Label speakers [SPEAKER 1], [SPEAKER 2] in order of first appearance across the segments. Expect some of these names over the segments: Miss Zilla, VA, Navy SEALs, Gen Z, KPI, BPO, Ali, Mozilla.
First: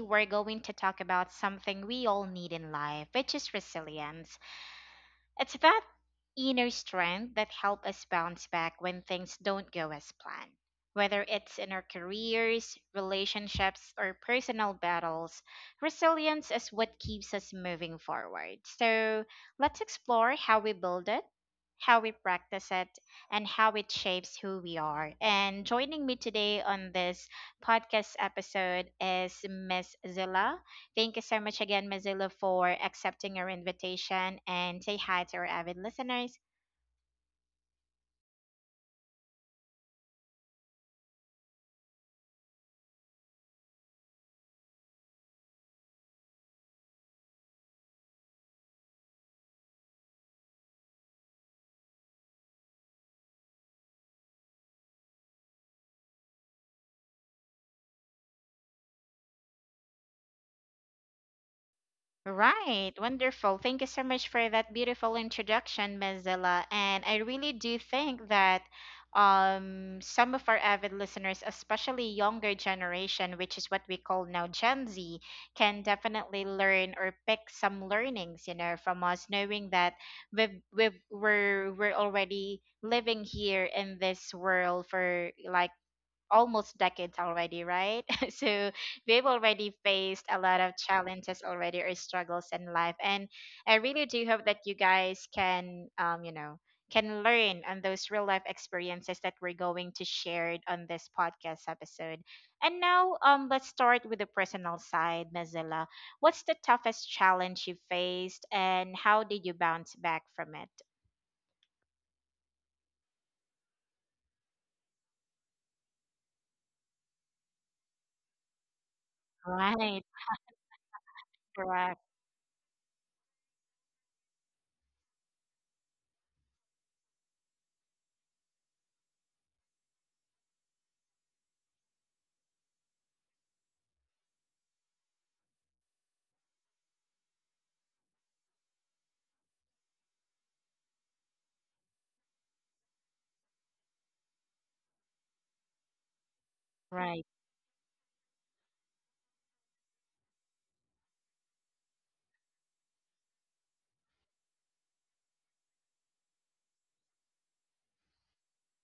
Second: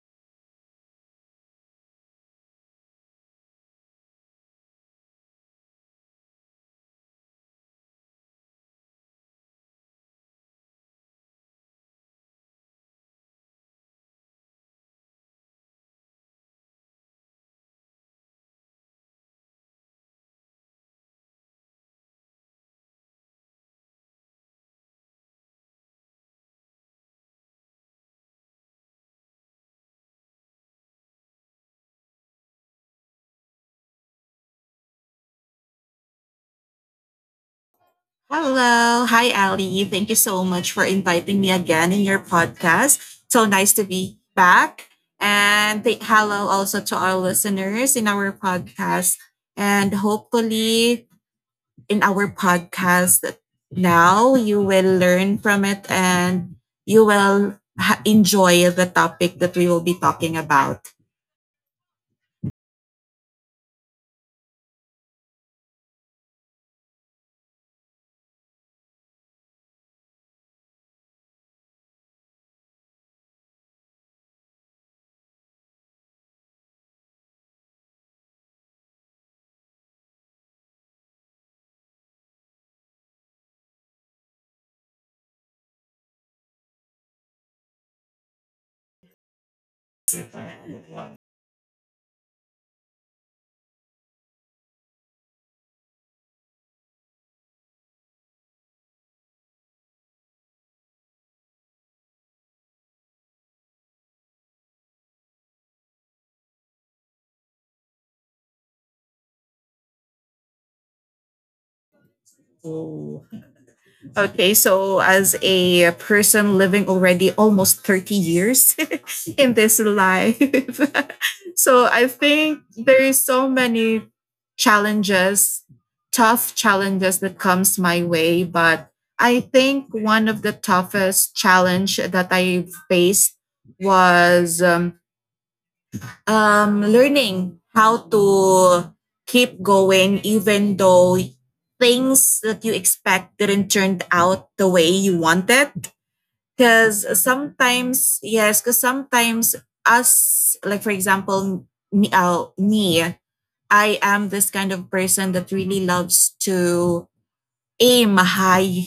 [SPEAKER 1] we're going to talk about something we all need in life, which is resilience. It's that inner strength that helps us bounce back when things don't go as planned. Whether it's in our careers, relationships, or personal battles, resilience is what keeps us moving forward. So let's explore how we build it, how we practice it, and how it shapes who we are. And joining me today on this podcast episode is Miss Zilla. Thank you so much again, Mozilla, for accepting our invitation and say hi to our avid listeners.
[SPEAKER 2] Hello. Hi, Ali. Thank you so much for inviting me again in your podcast. So nice to be back. And hello also to our listeners in our podcast. And hopefully, in our podcast now, you will learn from it and you will enjoy the topic that we will be talking about.
[SPEAKER 1] Right, wonderful. Thank you so much for that beautiful introduction, Mozilla. And I really do think that some of our avid listeners, especially younger generation, which is what we call now Gen Z, can definitely learn or pick some learnings, you know, from us, knowing that we're already living here in this world for like almost decades already, right? So we've already faced a lot of challenges already or struggles in life. And I really do hope that you guys can, you know, can learn on those real life experiences that we're going to share on this podcast episode. And now, let's start with the personal side, Mozilla. What's the toughest challenge you faced, and how did you bounce back from it?
[SPEAKER 2] So, Okay, so as a person living already almost 30 years in this
[SPEAKER 1] Right,
[SPEAKER 2] life, so
[SPEAKER 1] correct,
[SPEAKER 2] I think there is so many challenges, tough challenges that comes my way, but I think one of the toughest challenge that I faced was learning how to keep going even though things that you expect didn't turn out the way you wanted. Because
[SPEAKER 1] right,
[SPEAKER 2] sometimes, yes, because sometimes us, like for example, me, I am this kind of person that really loves to aim high,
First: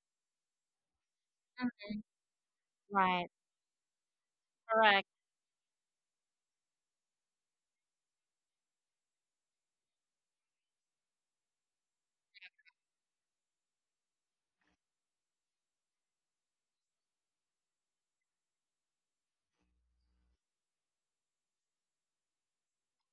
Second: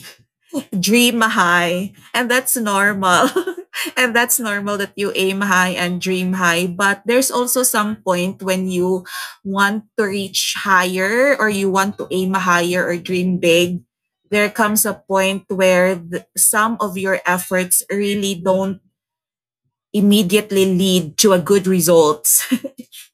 [SPEAKER 2] dream high, and that's
[SPEAKER 1] right,
[SPEAKER 2] normal.
[SPEAKER 1] correct,
[SPEAKER 2] And that's normal that
[SPEAKER 1] correct,
[SPEAKER 2] you aim high and dream high, but there's also some point when you want to reach higher or you want to aim higher or dream big. There comes a point where some of your efforts really don't immediately lead to a good results.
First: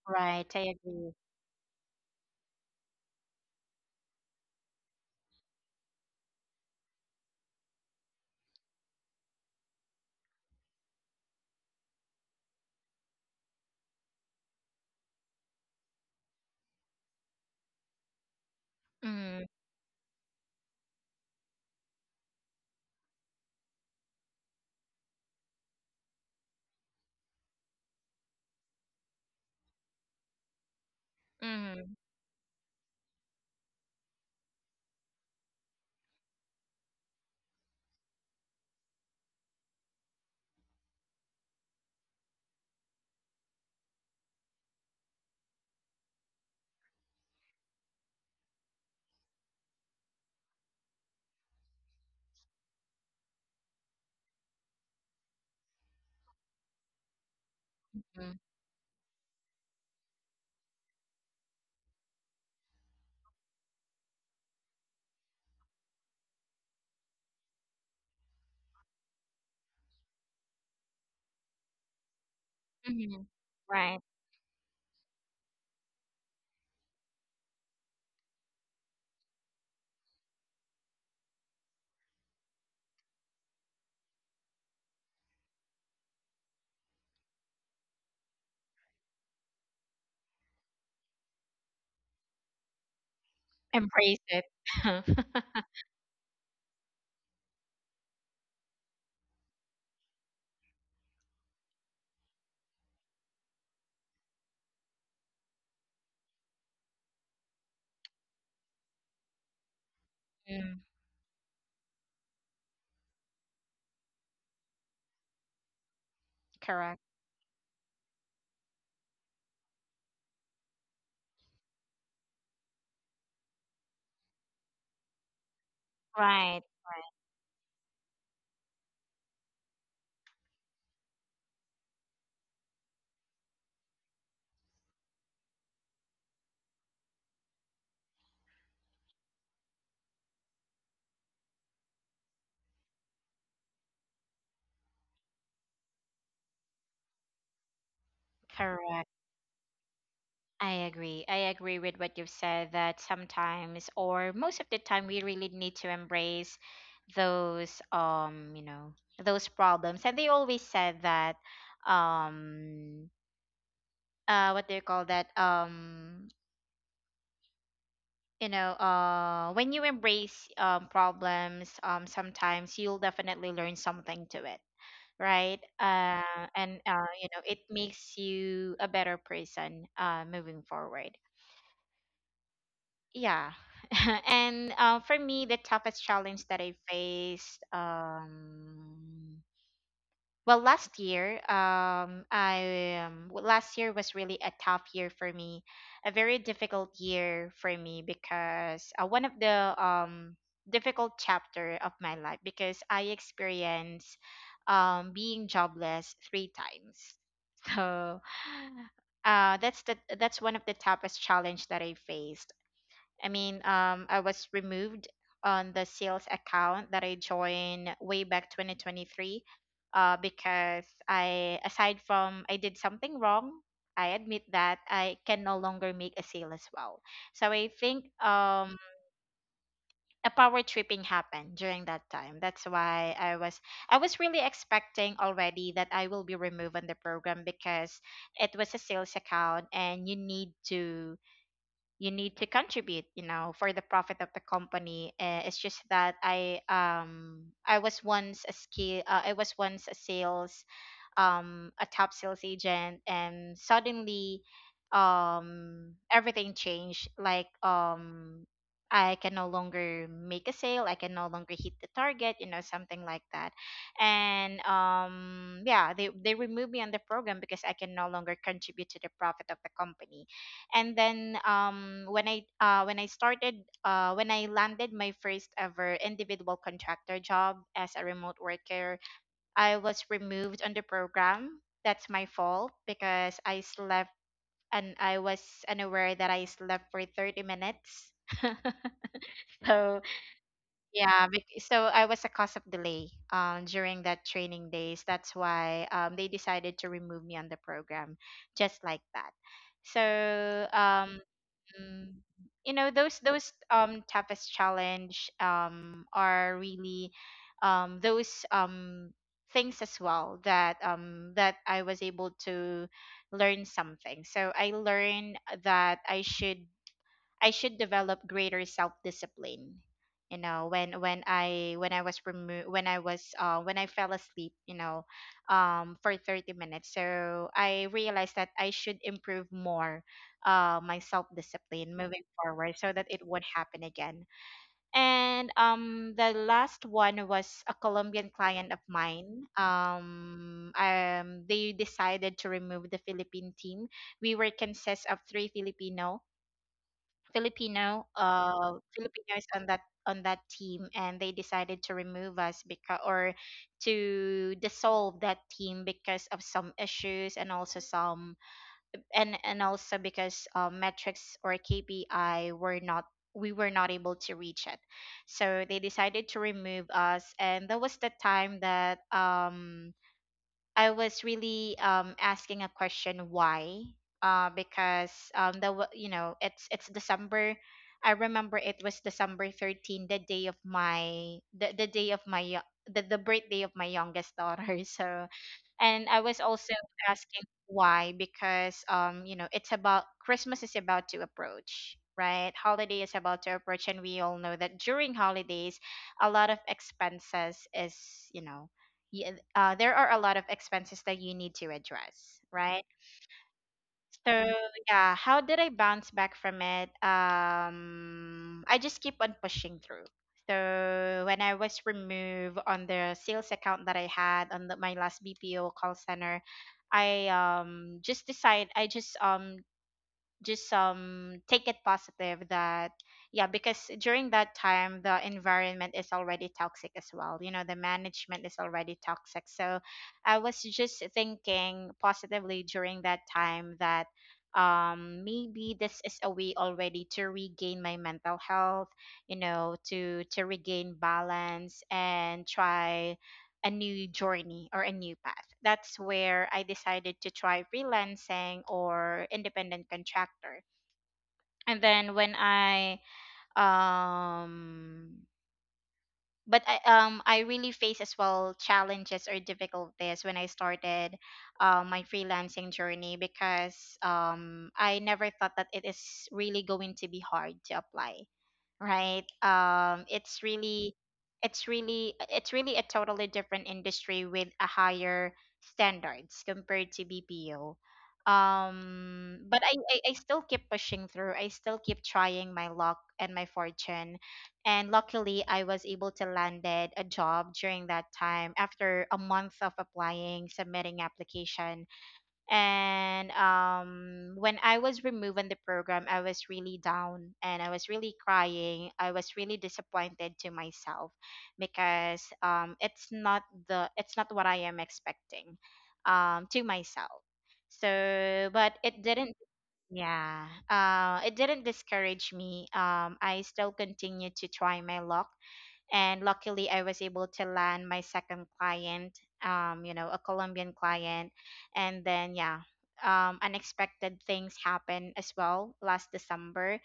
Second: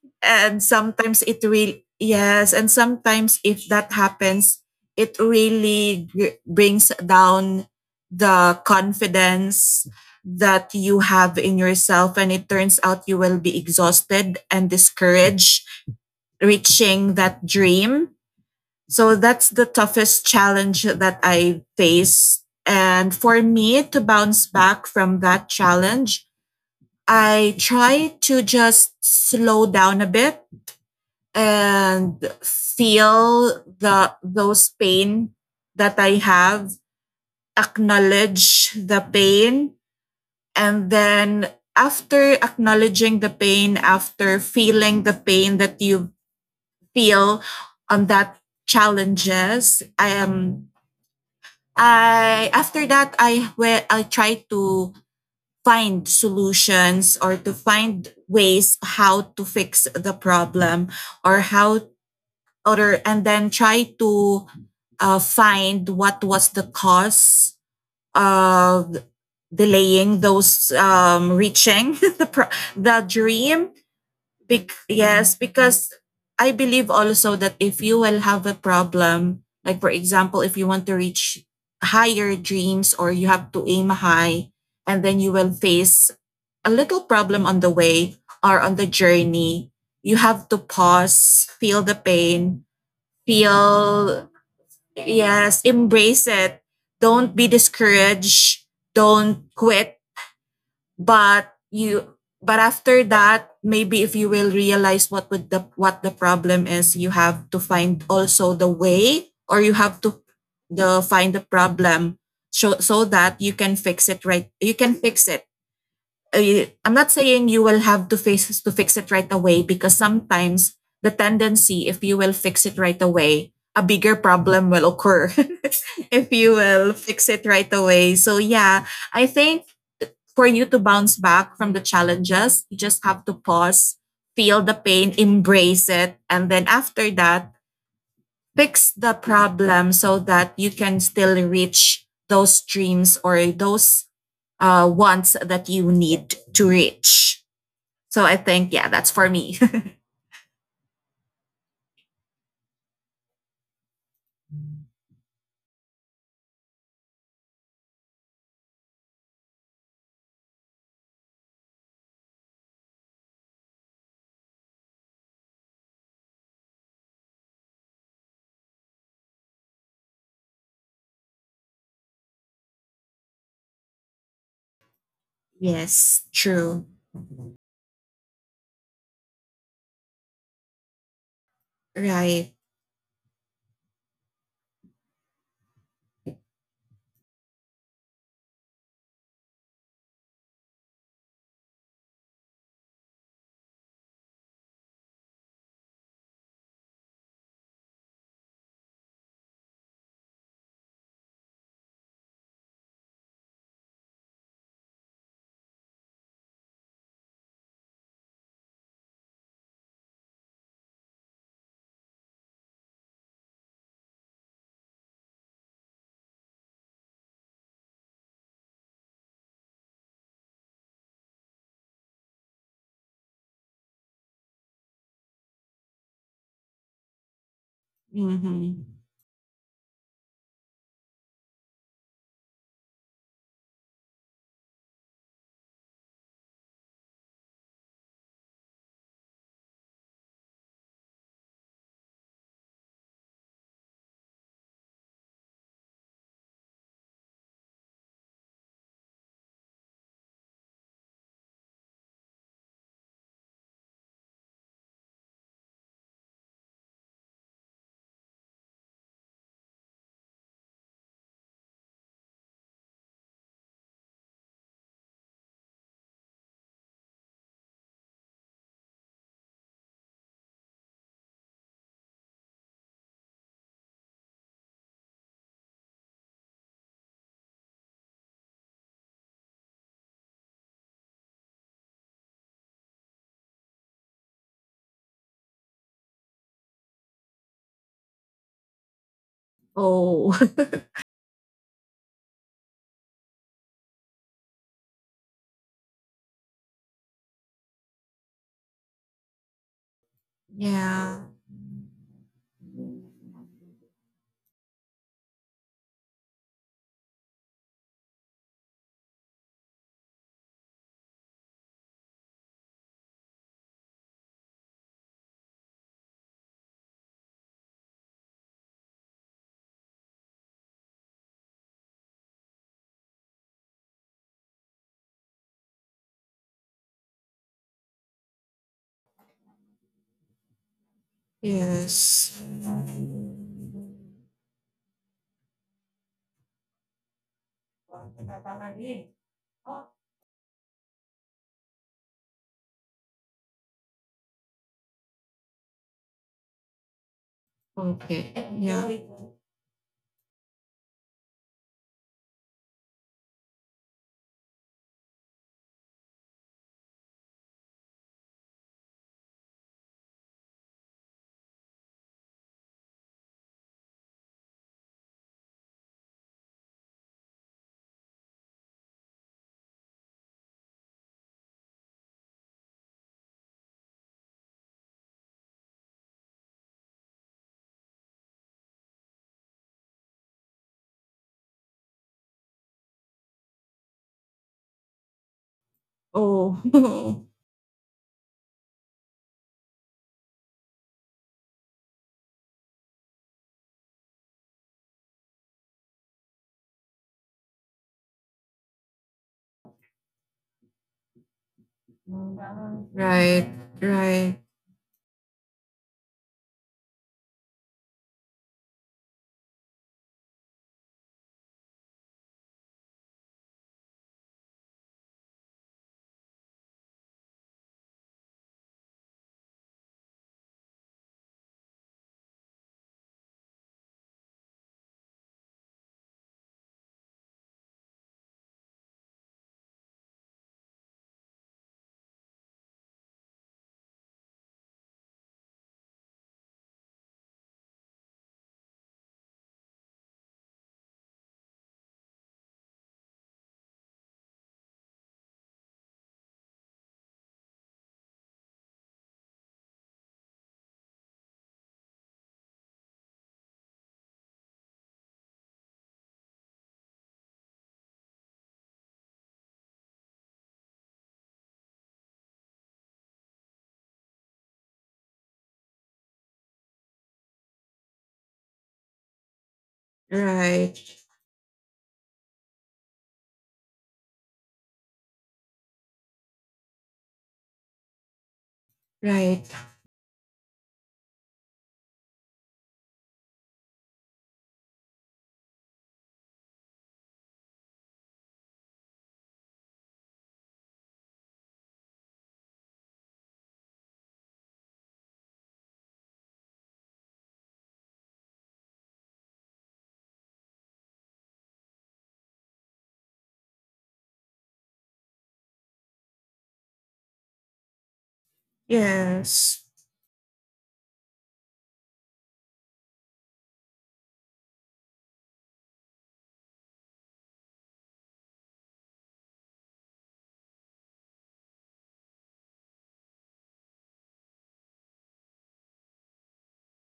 [SPEAKER 1] right.
[SPEAKER 2] And
[SPEAKER 1] I agree.
[SPEAKER 2] sometimes it really, yes, and sometimes if that happens, it really brings down the confidence that you have in yourself, and it turns out you will be exhausted and discouraged reaching that dream. So
[SPEAKER 1] Mm,
[SPEAKER 2] that's the toughest challenge that I face, and for me to bounce back from that challenge, I try to just slow down a bit
[SPEAKER 1] mhm,
[SPEAKER 2] and feel the those pain that I have, acknowledge the pain, and then after acknowledging the pain, after feeling the pain that you feel on that challenges, I am I after that I will I try to find solutions or to find
[SPEAKER 1] mm,
[SPEAKER 2] ways how to fix the problem or how or and then try to find what was the cause of delaying those reaching the the
[SPEAKER 1] mhm.
[SPEAKER 2] dream.
[SPEAKER 1] Right.
[SPEAKER 2] Because I believe also that if you will have a problem, like for example, if you want to reach higher dreams or you have to aim high, and then you will face a little problem on the way or on the journey, you have to pause, feel the pain,
[SPEAKER 1] Embrace
[SPEAKER 2] feel,
[SPEAKER 1] it.
[SPEAKER 2] yes, embrace it. Don't be discouraged, don't quit. But you, but after that, maybe if you will realize what would the what the problem is, you have to find also the way, or you have to
[SPEAKER 1] Mm,
[SPEAKER 2] the find the problem, so that you can fix it. Right, you can fix it. I'm
[SPEAKER 1] correct.
[SPEAKER 2] not saying you will have to face to fix it right away, because sometimes the tendency, if you will fix it right away, a bigger problem will occur if you
[SPEAKER 1] Right.
[SPEAKER 2] will fix it right away. So yeah, I think for you to bounce back from the challenges, you just have to pause, feel the pain, embrace it, and then after that fix the problem, so that you can still reach those dreams or those wants that you need to reach. So I think, yeah,
[SPEAKER 1] Correct.
[SPEAKER 2] that's for me.
[SPEAKER 1] I agree. I agree with what you've said that sometimes or most of the time we really need to embrace those you know, those problems. And they always said that um what do you call that? You know, when you embrace problems, sometimes you'll definitely learn something to it, right?
[SPEAKER 2] Yes,
[SPEAKER 1] And
[SPEAKER 2] true.
[SPEAKER 1] you know, it makes you a better person, moving forward.
[SPEAKER 2] Right.
[SPEAKER 1] Yeah. And for me, the toughest challenge that I faced, well, last year, last year was really a tough year for me, a very difficult year for me, because one of the difficult chapter of my life, because I experienced being jobless three times. so, that's the that's one of the toughest challenge that I faced. I mean, I was removed on the sales account that I joined way back 2023, because I aside from I did something wrong. I admit that I can no longer make a sale as well. So I think
[SPEAKER 2] Mm-hmm.
[SPEAKER 1] a power tripping happened during that time. That's why I was really expecting already that I will be removed on the program, because it was a sales account and you need to contribute, you know, for the profit of the company. It's just that I was once a sales a top sales agent, and suddenly everything changed. Like, I can no longer make a sale. I can no longer hit the target. You know, something like that. And yeah, they removed me on the program because I can no longer contribute to the profit of the company. And then when I started, when I landed my first ever individual contractor job as a remote worker, I was removed on the program. That's my fault because I slept and I was unaware that I slept for 30 minutes. So
[SPEAKER 2] Oh,
[SPEAKER 1] yeah, so I was a cause of delay during that training days. That's why they decided to remove me on the program, just like that. So
[SPEAKER 2] yeah.
[SPEAKER 1] um, Mm, you know those toughest challenge are really those things as well that that I was able to learn something. So I learned that I should develop greater self discipline. You know, when I was remo- when I was when I fell asleep, you know, for 30 minutes. So I realized that I should improve more my self discipline moving
[SPEAKER 2] Yes.
[SPEAKER 1] forward so that it would happen again. And the last one was a Colombian client of mine. They decided to remove the Philippine team. We were consist of three Filipino
[SPEAKER 2] Okay. Yeah.
[SPEAKER 1] Filipinos on that team, and they decided to remove us, because or to dissolve that team because of some issues and also some, and also because metrics or KPI were not, we were not able to reach it, so they decided to remove us. And that was the time that I was really asking a question why, because you know, it's December. I remember it was December 13, the day of my the day of my yo- the birthday of my youngest daughter. So and I was
[SPEAKER 2] Oh,
[SPEAKER 1] also asking why, because you know, it's about Christmas is about to approach, right? Holiday is about to approach, and we all know that during holidays a lot of expenses is, you know, yeah, there are a lot of expenses that you need to address, right?
[SPEAKER 2] right. Right.
[SPEAKER 1] So yeah, how did I bounce back from it? I just keep on pushing through. So when I was removed on the sales account that I had on my last BPO call center, I just decide I just take it positive that, yeah, because during that time the environment is already toxic as well, you know, the management is already toxic. So I was just thinking positively during that time that maybe this is a way already to regain my mental health, you know, to regain balance and try a new journey or a new path. That's where I decided to try freelancing or independent contractor. And then when I um but I really faced as well challenges or difficulties when I started my freelancing journey, because I never thought that it is really going to be hard to apply, right? It's
[SPEAKER 2] Right.
[SPEAKER 1] really it's really a totally different industry with a higher standards compared to BPO.
[SPEAKER 2] Right.
[SPEAKER 1] But I still keep pushing through. I still keep trying my luck and my fortune, and luckily I was able to landed a job during that time after a month of applying, submitting application. And when I was removed in the program, I was really down and I was really crying, I was really disappointed to myself, because it's not what I am expecting to myself. So but it didn't,
[SPEAKER 2] Yes.
[SPEAKER 1] yeah, it didn't discourage me. I still continued to try my luck, and luckily, I was able to land my second client. You know, a Colombian client, and then yeah, unexpected things happened as well last December,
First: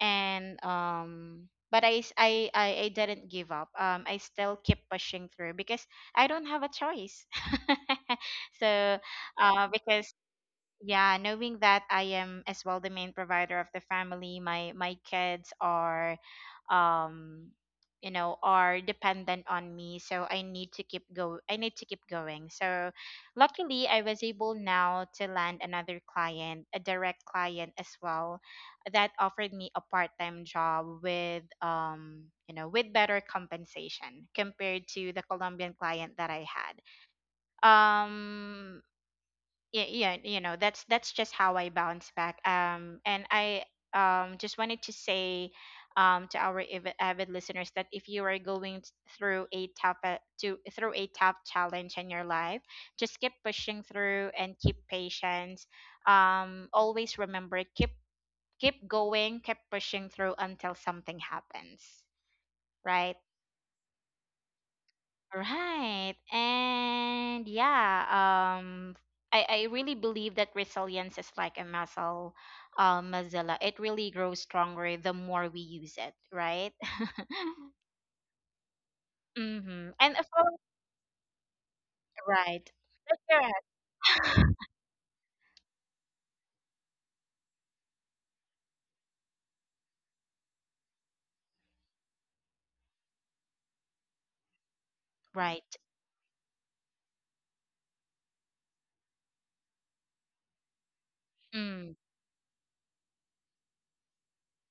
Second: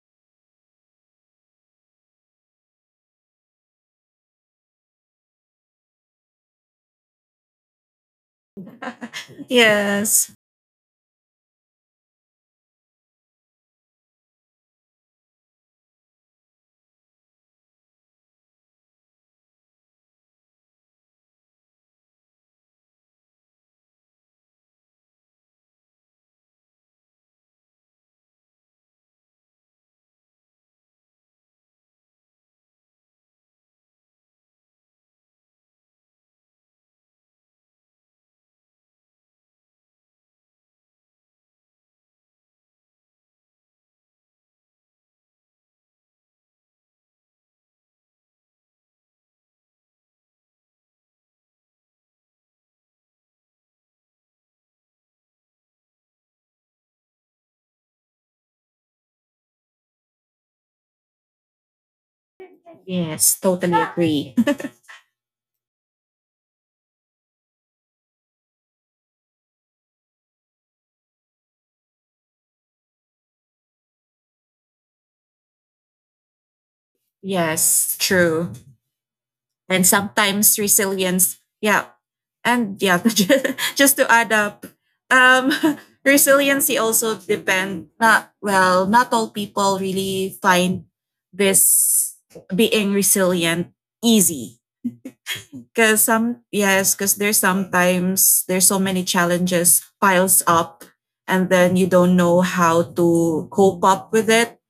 [SPEAKER 1] and but I s- I didn't give up. I still keep pushing through because I don't have a choice. so, because
[SPEAKER 2] Yes.
[SPEAKER 1] yeah, knowing that I am as well the main provider of the family, my kids are um you know, are dependent on me, so I need to keep go I need to keep going. So luckily I was able now to land another client, a direct client as well, that offered me a part-time job with you know, with better compensation compared to the colombian client that I had. um yeah, you know, that's just how I bounce back. And I Just wanted to say to our avid listeners that if you are going through a tough challenge in your life, just keep pushing through and keep patience. Always remember, keep going, keep pushing through until something happens, right?
[SPEAKER 2] Yes, totally agree.
[SPEAKER 1] Right. And yeah, I really believe that resilience is like a muscle, Mozilla. It really grows stronger the more we use it, right?
[SPEAKER 2] Yes, true. And
[SPEAKER 1] Mm-hmm. And of course,
[SPEAKER 2] sometimes resilience. Yeah.
[SPEAKER 1] right.
[SPEAKER 2] And yeah,
[SPEAKER 1] Correct.
[SPEAKER 2] just to add up, um, resiliency also depend, not, well, not all people really find this being resilient easy.
[SPEAKER 1] Right.
[SPEAKER 2] Because there's sometimes there's so many challenges piles up and then you
[SPEAKER 1] Mm,
[SPEAKER 2] don't know how to cope up with it.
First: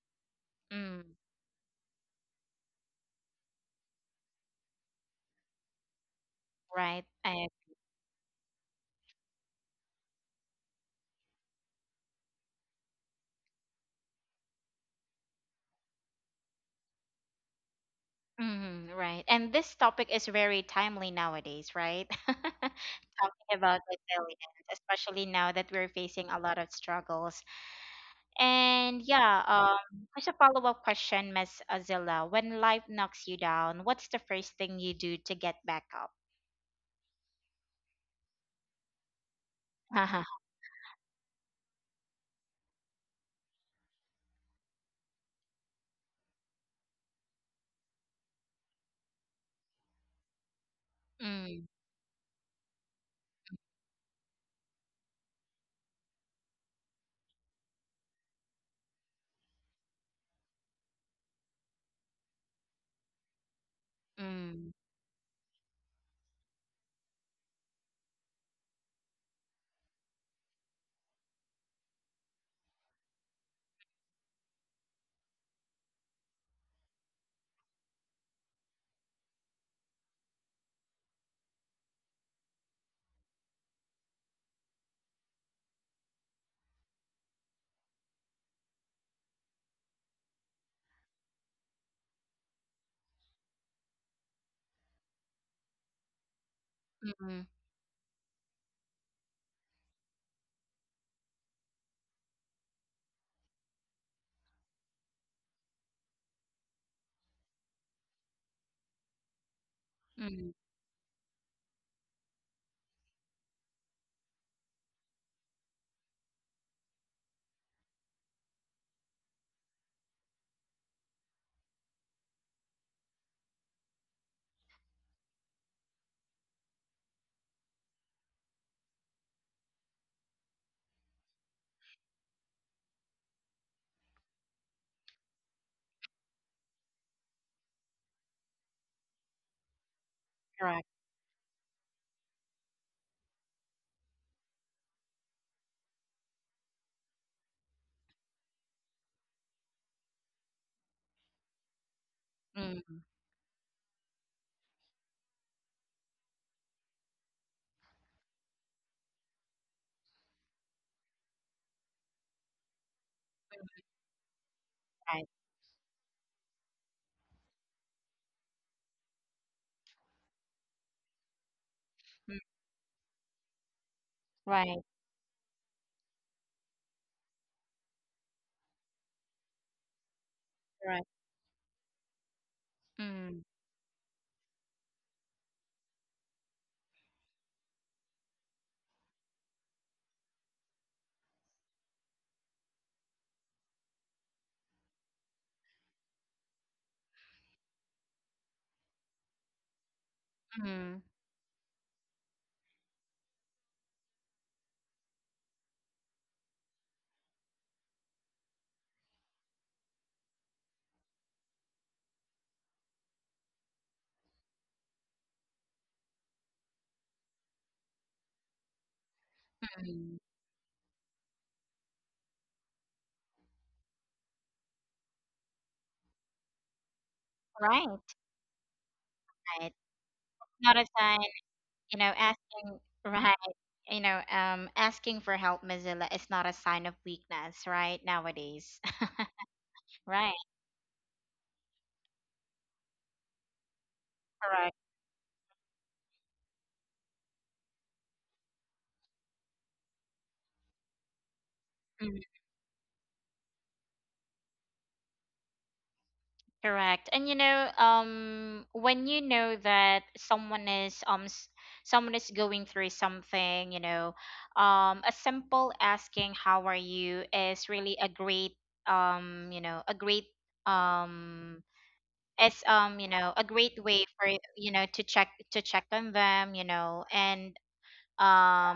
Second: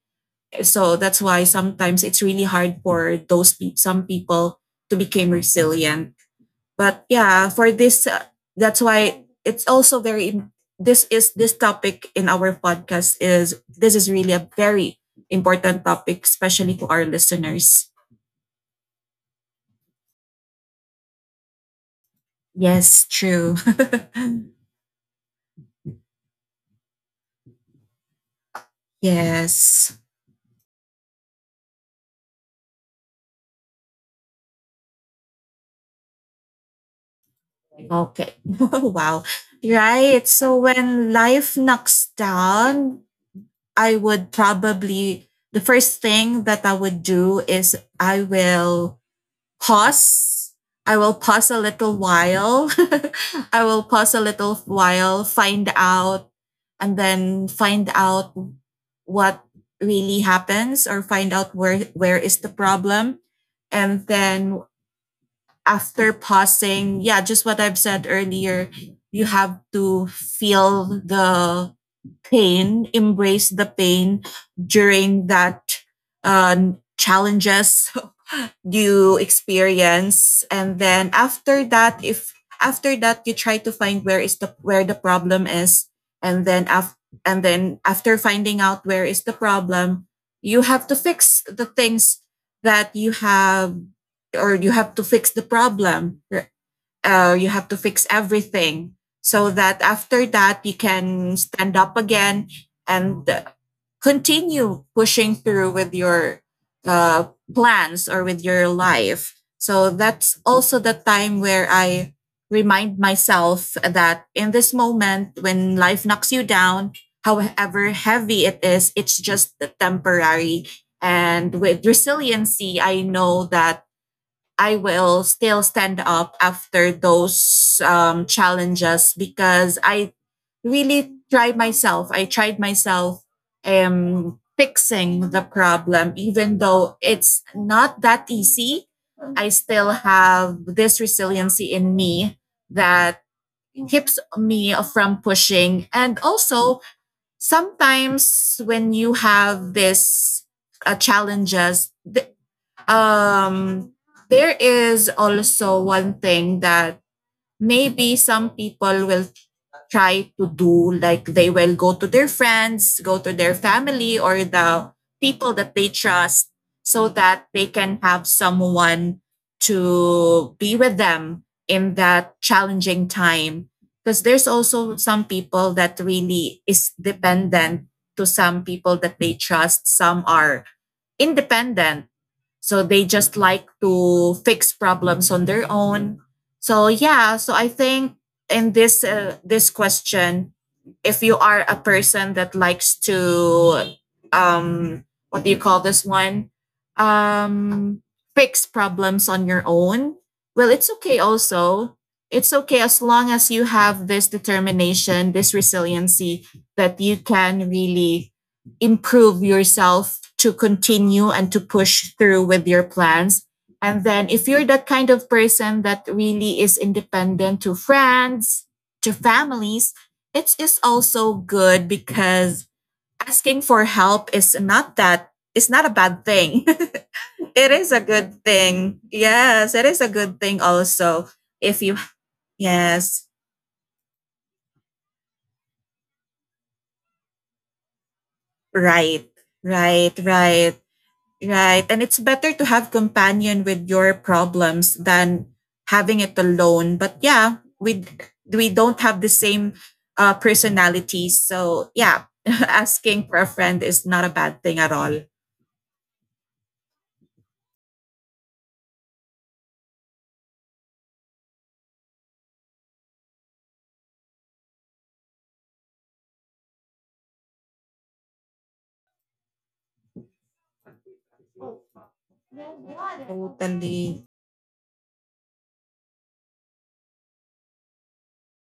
[SPEAKER 2] So
[SPEAKER 1] mm,
[SPEAKER 2] that's why sometimes it's really hard for those some people to become resilient.
[SPEAKER 1] right.
[SPEAKER 2] But yeah,
[SPEAKER 1] I,
[SPEAKER 2] for this, that's why it's also very this is this topic in our podcast is, this is really a very important topic, especially to our listeners.
[SPEAKER 1] mm, right. And this topic is very timely nowadays, right?
[SPEAKER 2] Yes,
[SPEAKER 1] Talking
[SPEAKER 2] true.
[SPEAKER 1] about resilience, especially now that we're facing a lot of struggles. And yeah,
[SPEAKER 2] Yes.
[SPEAKER 1] just a follow-up question, Miss Azila. When life knocks you down, what's the first thing you do to get back up?
[SPEAKER 2] Okay. Wow. Right, so when life knocks down, I would probably, the first thing that I would do is I will pause. I will pause a
[SPEAKER 1] Mm,
[SPEAKER 2] little while. I will pause a little while, find out, and then find out what really happens, or find out where is the problem, and then
[SPEAKER 1] mm,
[SPEAKER 2] after pausing, yeah, just what I've said earlier, you have to feel the pain, embrace the pain during that, uh, challenges you experience, and then after that, if after that, you try to find where is the, where the problem is, and then after, and then after finding out where is the problem, you have to fix the things that you have, or you have to fix the problem.
[SPEAKER 1] mm,
[SPEAKER 2] You have to fix everything so that after that you can stand up again and continue pushing through with your uh, plans or with your life. So that's
[SPEAKER 1] mm,
[SPEAKER 2] also the time where I remind myself that in this moment, when life knocks you down, however heavy it is, it's just temporary. And with resiliency, I know that I will still stand up after those challenges, because I really tried myself. I tried myself fixing the problem, even though it's not that easy. I still have
[SPEAKER 1] correct.
[SPEAKER 2] this resiliency in me that keeps me from pushing. And also, sometimes when you have this challenges,
[SPEAKER 1] Mm,
[SPEAKER 2] um there is also one thing that maybe some people will try to do, like they will go to their friends, go to their family, or the
[SPEAKER 1] right.
[SPEAKER 2] people that they trust, so that they can have someone to be with them in that
[SPEAKER 1] Mm,
[SPEAKER 2] challenging time, because there's
[SPEAKER 1] right.
[SPEAKER 2] also some people that really is dependent to some people that they trust. Some are
[SPEAKER 1] Correct.
[SPEAKER 2] independent. So they just
[SPEAKER 1] Mm,
[SPEAKER 2] like to fix problems on their own. So yeah, so I think in this, this question, if you are a person that likes to, what do you call this one? Um Fix problems on your own, well, it's
[SPEAKER 1] mm,
[SPEAKER 2] okay also. It's okay as long as you have this determination, this resiliency that you can really improve yourself to continue and to push through with your plans. And then if you're that kind of person that really is independent to friends, to families,
[SPEAKER 1] mm,
[SPEAKER 2] it is also good, because asking for help is not that, it's not a bad thing. It is a
[SPEAKER 1] right.
[SPEAKER 2] good thing. Yes,
[SPEAKER 1] Right.
[SPEAKER 2] it is a good thing
[SPEAKER 1] Not a sign,
[SPEAKER 2] also. If you,
[SPEAKER 1] you know, asking,
[SPEAKER 2] yes,
[SPEAKER 1] right, you know, asking for help, Mozilla, is not a sign of weakness, right, nowadays.
[SPEAKER 2] right, right,
[SPEAKER 1] Right.
[SPEAKER 2] right. Right. And it's better to have companion with your
[SPEAKER 1] Correct.
[SPEAKER 2] problems than having it alone. But yeah, we don't have the same personalities. So yeah, asking for a friend is not a bad thing at all.
[SPEAKER 1] Correct. And you know, when you know that someone is someone is going through something, you know, a simple asking "How are you?" is really a great um, it's you know, a great way for to check on them, you know. Um,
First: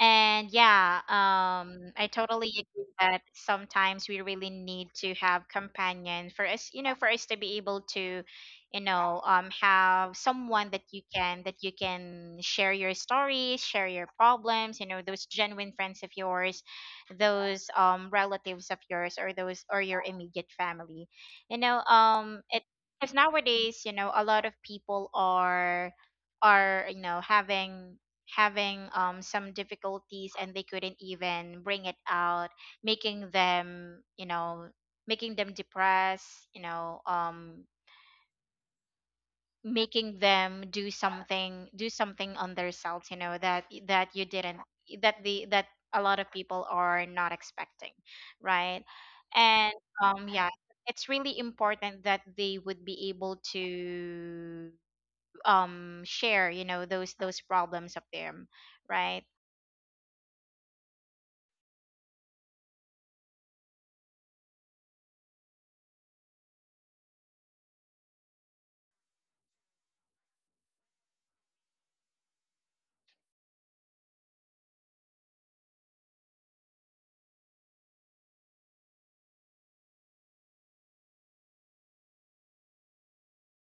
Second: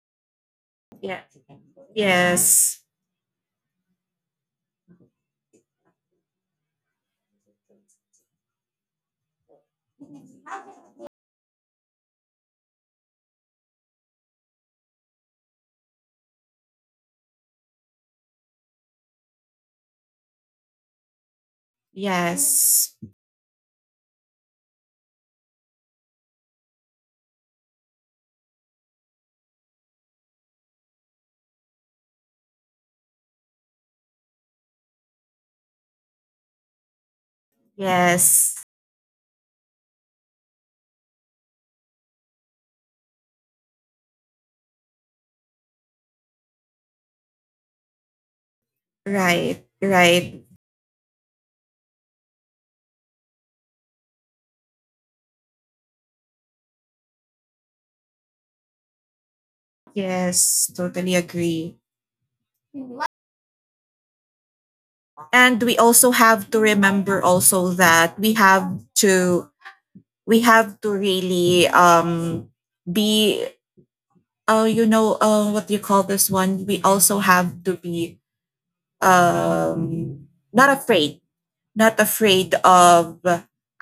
[SPEAKER 1] And yeah, I totally agree that sometimes we really need to have companion for us, you know, for us to be able to, have someone that you can share your stories, share your problems, you know, those genuine friends of yours, those relatives of yours, or those or your immediate family, you know, it
[SPEAKER 2] Yes.
[SPEAKER 1] because nowadays, you know, a lot of people are having some difficulties and they couldn't even bring it out, making them, you know, making them depressed, you know,
[SPEAKER 2] Yes.
[SPEAKER 1] making them do something on themselves, you know, that that you didn't that the that a lot of people are not expecting, right?
[SPEAKER 2] Right,
[SPEAKER 1] and
[SPEAKER 2] right.
[SPEAKER 1] yeah It's really important that they would be able to share, you know, those problems of them, right?
[SPEAKER 2] Yes, totally agree. And we also have to remember also that we have to, we have to really be, what do you call this one? We also have to be um not afraid, not afraid of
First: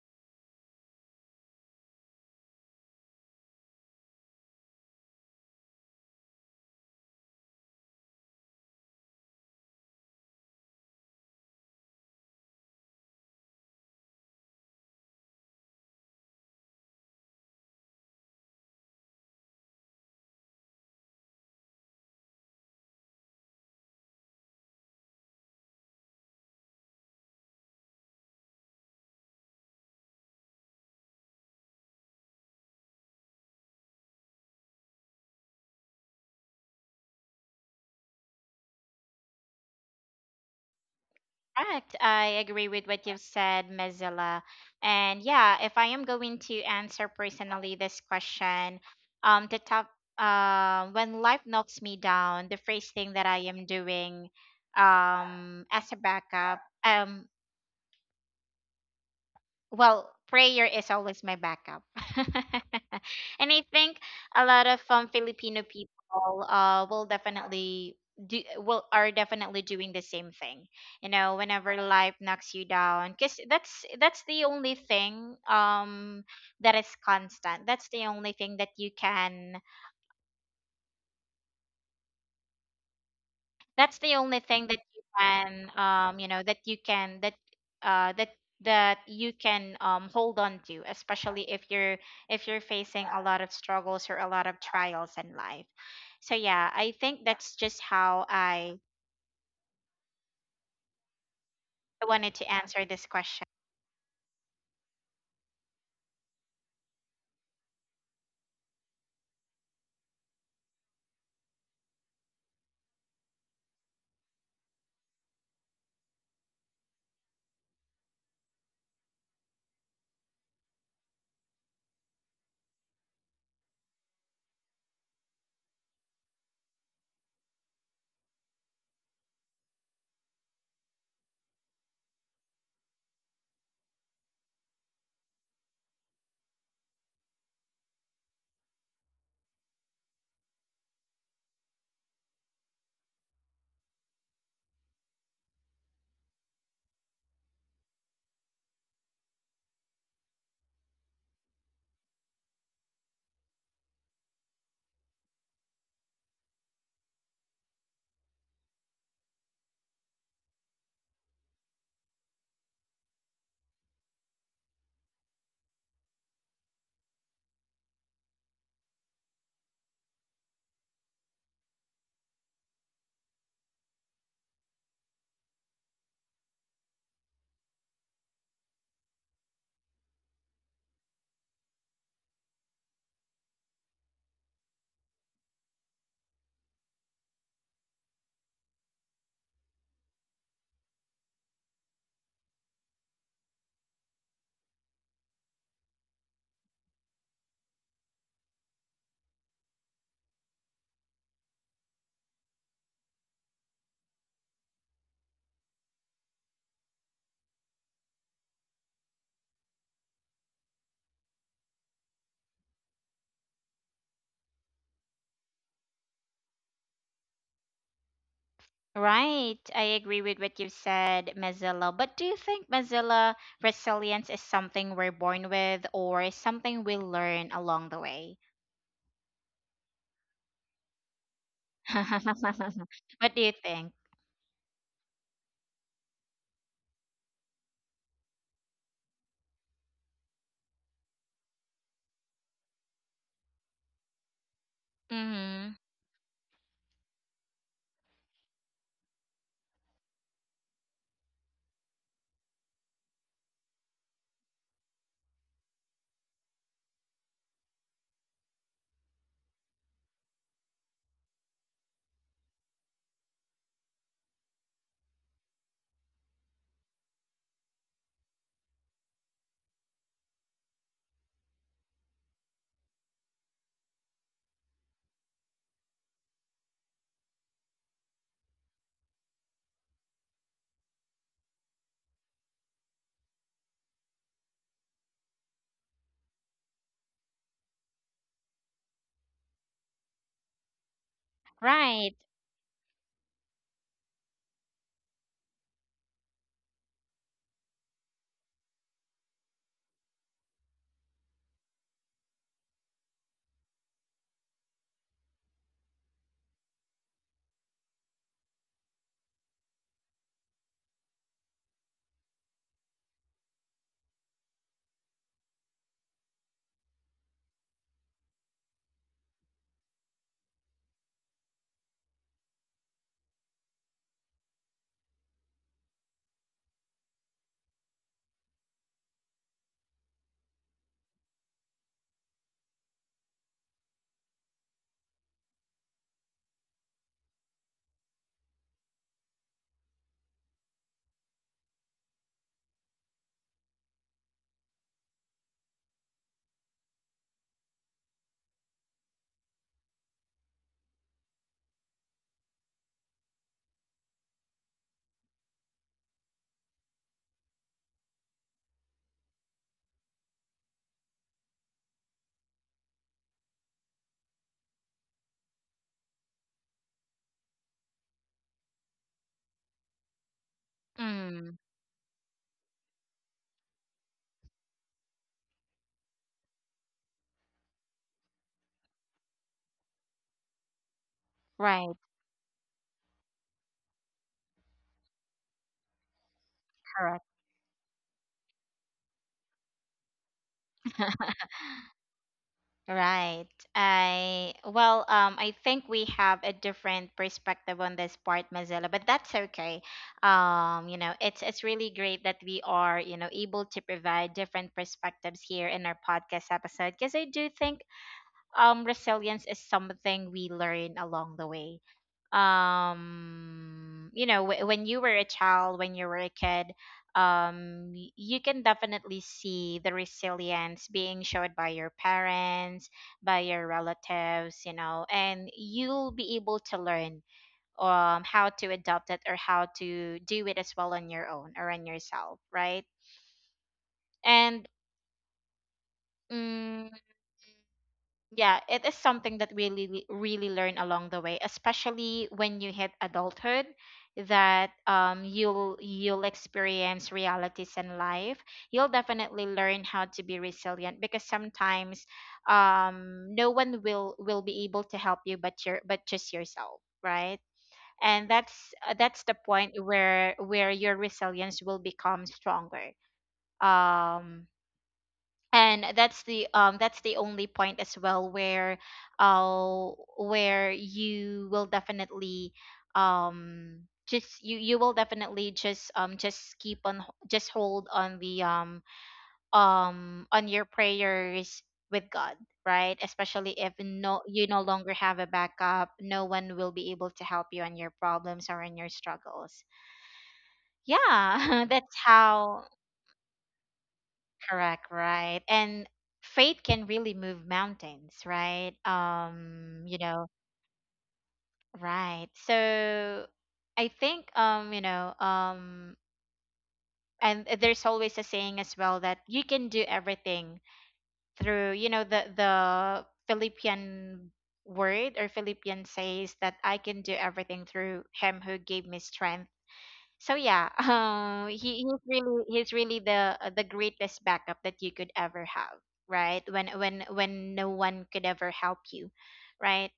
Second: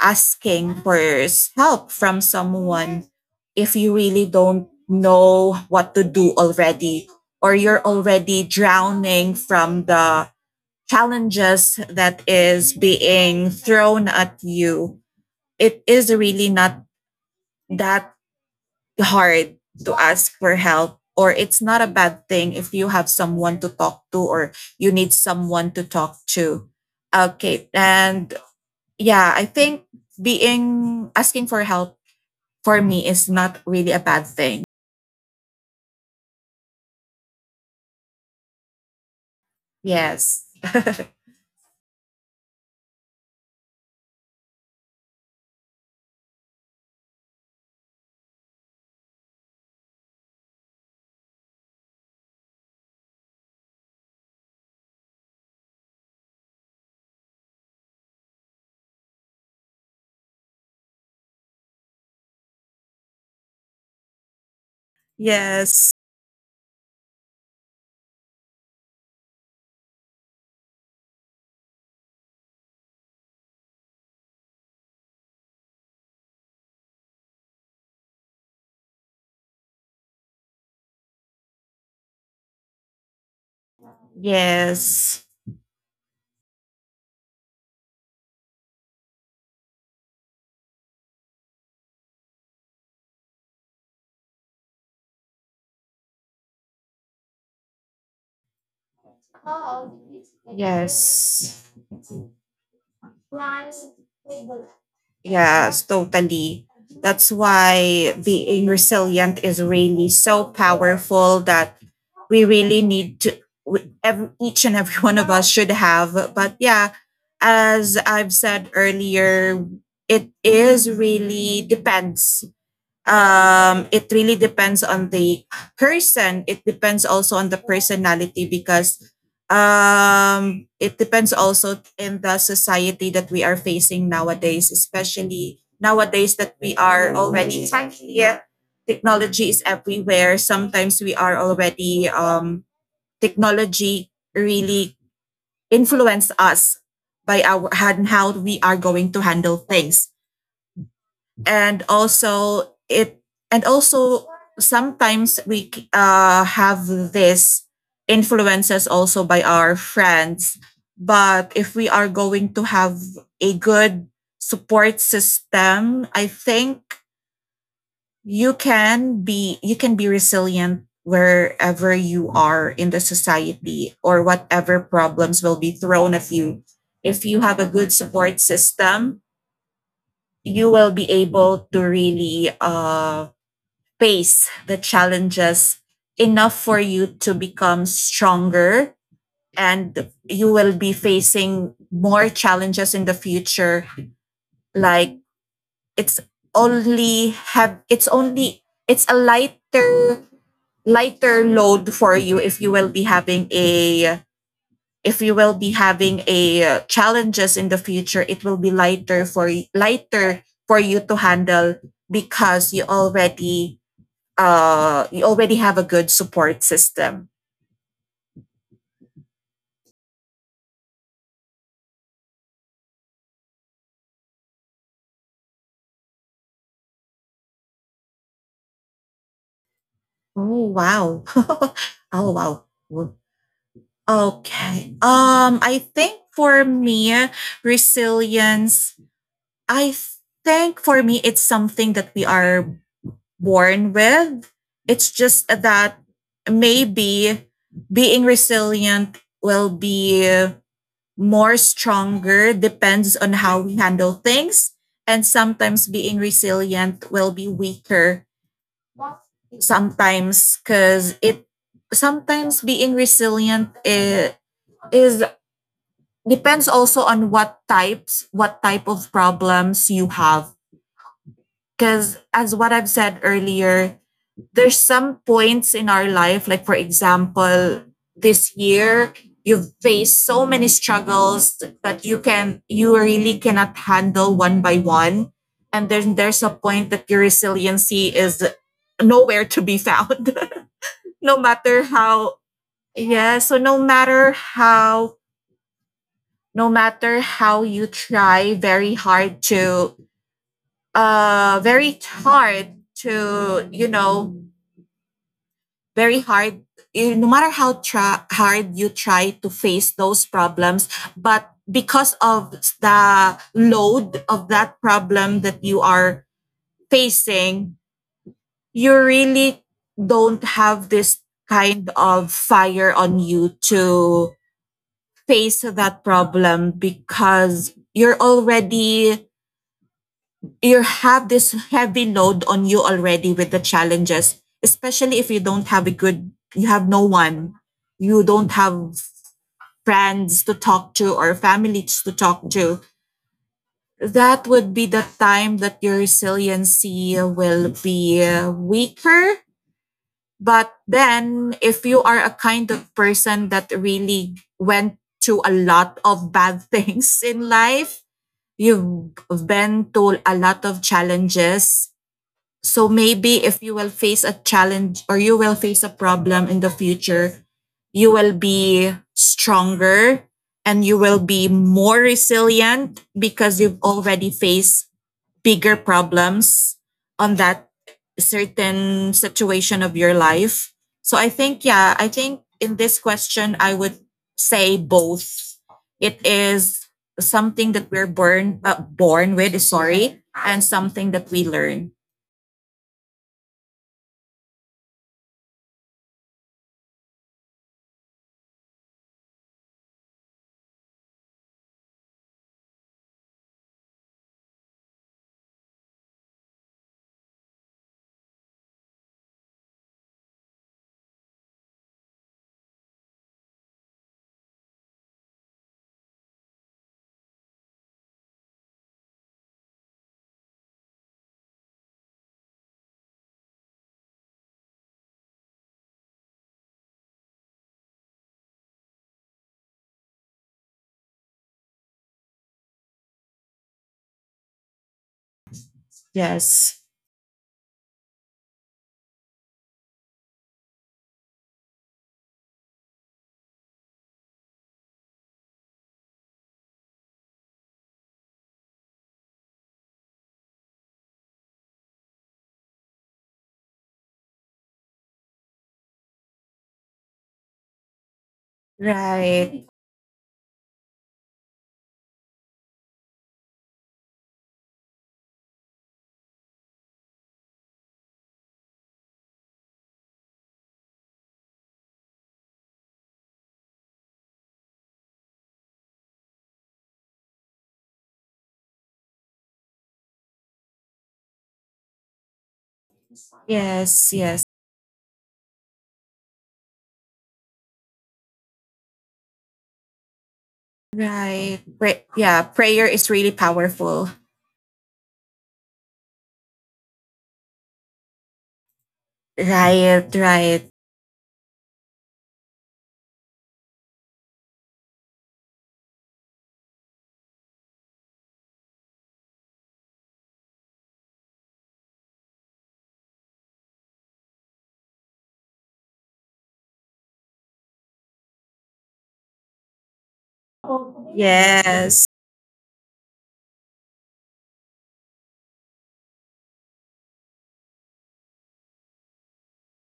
[SPEAKER 2] asking for help from someone. If you really don't know what to do already, or you're already drowning from the challenges that is being thrown at you, it is really not that hard to ask for help, or it's not a bad thing if you have someone to talk to, or you need someone to talk to. Okay, and yeah, I think being asking for help, for me, is not really a bad thing. Yes.
[SPEAKER 1] Correct. I agree with what you've said, Mozilla. And yeah, if I am going to answer personally this question, um, the top, when life knocks me down, the first thing that I am doing, as a backup, well, prayer is always my backup. And I think a lot of Filipino
[SPEAKER 2] Yes.
[SPEAKER 1] people will definitely do will are definitely doing the same thing, you know, whenever life knocks you down, because that's the only thing that is constant. That's the only thing that you can— that's the only thing that you
[SPEAKER 2] Yes.
[SPEAKER 1] can, you know, that you can that that that you can hold on to, especially if you're facing a lot of struggles or a lot of trials in life. So yeah, I think that's just how I
[SPEAKER 2] Yes.
[SPEAKER 1] wanted to answer this question.
[SPEAKER 2] Yes, totally. That's why being resilient is really so powerful that we really need to, each and every one of us should have. But yeah, as I've said earlier, it is really depends, it really depends on the person. It depends also on the personality, because it depends also in the society that we are facing nowadays, especially nowadays that we are already yeah, technology is everywhere. Sometimes we are already, technology really influence us by our, and how we are going to handle things. And also it and also sometimes we, have this influences also by our friends. But if we are going to have a good support system, I think you can be, you can be resilient wherever you are in the society, or whatever problems will be thrown at you. If you have a good support system, you will be able to really, pace the challenges enough for you to become stronger, and you will be facing more challenges in the future, like, it's only have it's only it's a lighter, lighter load for you. If you will be having a, if you will be having a, challenges in the future, it will be lighter for, lighter for you to handle, because you already, you already have a good support system.
[SPEAKER 1] Right, I agree with what you said, Mozilla. But do you think, Mozilla, resilience is something we're born with or is something we learn along the way?
[SPEAKER 2] Oh wow. Oh wow. Wo-
[SPEAKER 1] What do you think?
[SPEAKER 2] Okay. I think for me resilience, I think for me it's something that we are born with. It's just
[SPEAKER 1] Mhm.
[SPEAKER 2] that maybe being resilient will be more stronger depends on how we handle things. And sometimes being resilient will be weaker sometimes because it sometimes being resilient is, depends also on what type of problems you have because as what I've said earlier, there's some points in our life, like for example, this year you've faced so many struggles that you really cannot handle one by one. And then there's a point that your resiliency is nowhere to be found. No matter
[SPEAKER 1] Right.
[SPEAKER 2] how, yeah, no matter how you try very hard to, you know, very hard eh, no matter how hard you try to face those problems, but because of the load of that problem that you are facing, you really don't have this kind of fire on you to face that problem because you have this heavy load on you already with the challenges, especially if you have no one, you don't have friends to talk to or families to talk to. That would be the time that your resiliency will be weaker. But then, if you are a kind of person that really went to a lot of bad things in life, you've been to a lot of challenges. So maybe if you will face a challenge or you will face a problem in the future, you will be stronger and you will be
[SPEAKER 1] Mm.
[SPEAKER 2] more resilient because you've already faced bigger problems on that certain situation of your life. So I think, yeah,
[SPEAKER 1] Right.
[SPEAKER 2] I think in this question, I would say both. It is
[SPEAKER 1] Correct.
[SPEAKER 2] something that we're born born with, sorry, and something that we learn.
[SPEAKER 1] Right. I think we have a different perspective on this part, Mozilla, but that's okay. You know, it's really great that we are, you know, able to provide different perspectives here in our podcast episode, because I do think resilience is something we learn along the way. You know, when you were a child, when you were a kid, you can definitely see the resilience being showed by your parents, by your relatives, you know, and you'll be able to learn how to adopt it or how to do it as well on your own or on yourself, right? and
[SPEAKER 2] Yes.
[SPEAKER 1] mm, Yeah, it is something that we really, really learn along the way, especially when you hit adulthood, that you'll experience realities in life. You'll definitely learn how to be resilient, because sometimes, no one will be able to help you but your but just yourself, right? And that's the
[SPEAKER 2] Right.
[SPEAKER 1] point where your resilience will become stronger. Um, and that's the only point as well uh where you will definitely um just you you will definitely just keep on just hold on the on your prayers with God, right? Especially if
[SPEAKER 2] Yes, yes.
[SPEAKER 1] you no longer have a backup, no one will be able to help you on your problems or on your struggles.
[SPEAKER 2] Right.
[SPEAKER 1] Yeah. That's
[SPEAKER 2] Yeah,
[SPEAKER 1] how.
[SPEAKER 2] prayer is really powerful.
[SPEAKER 1] Correct, right. And faith can really move mountains, right?
[SPEAKER 2] Right, right.
[SPEAKER 1] Right. So I think, you know, and there's always a saying as well that you can do everything through, you know, the Philippian word, or Philippian says that I can do everything through him who gave me strength. So yeah, he
[SPEAKER 2] Yes.
[SPEAKER 1] he's really the greatest backup that you could ever have, right? When no one could ever help you, right?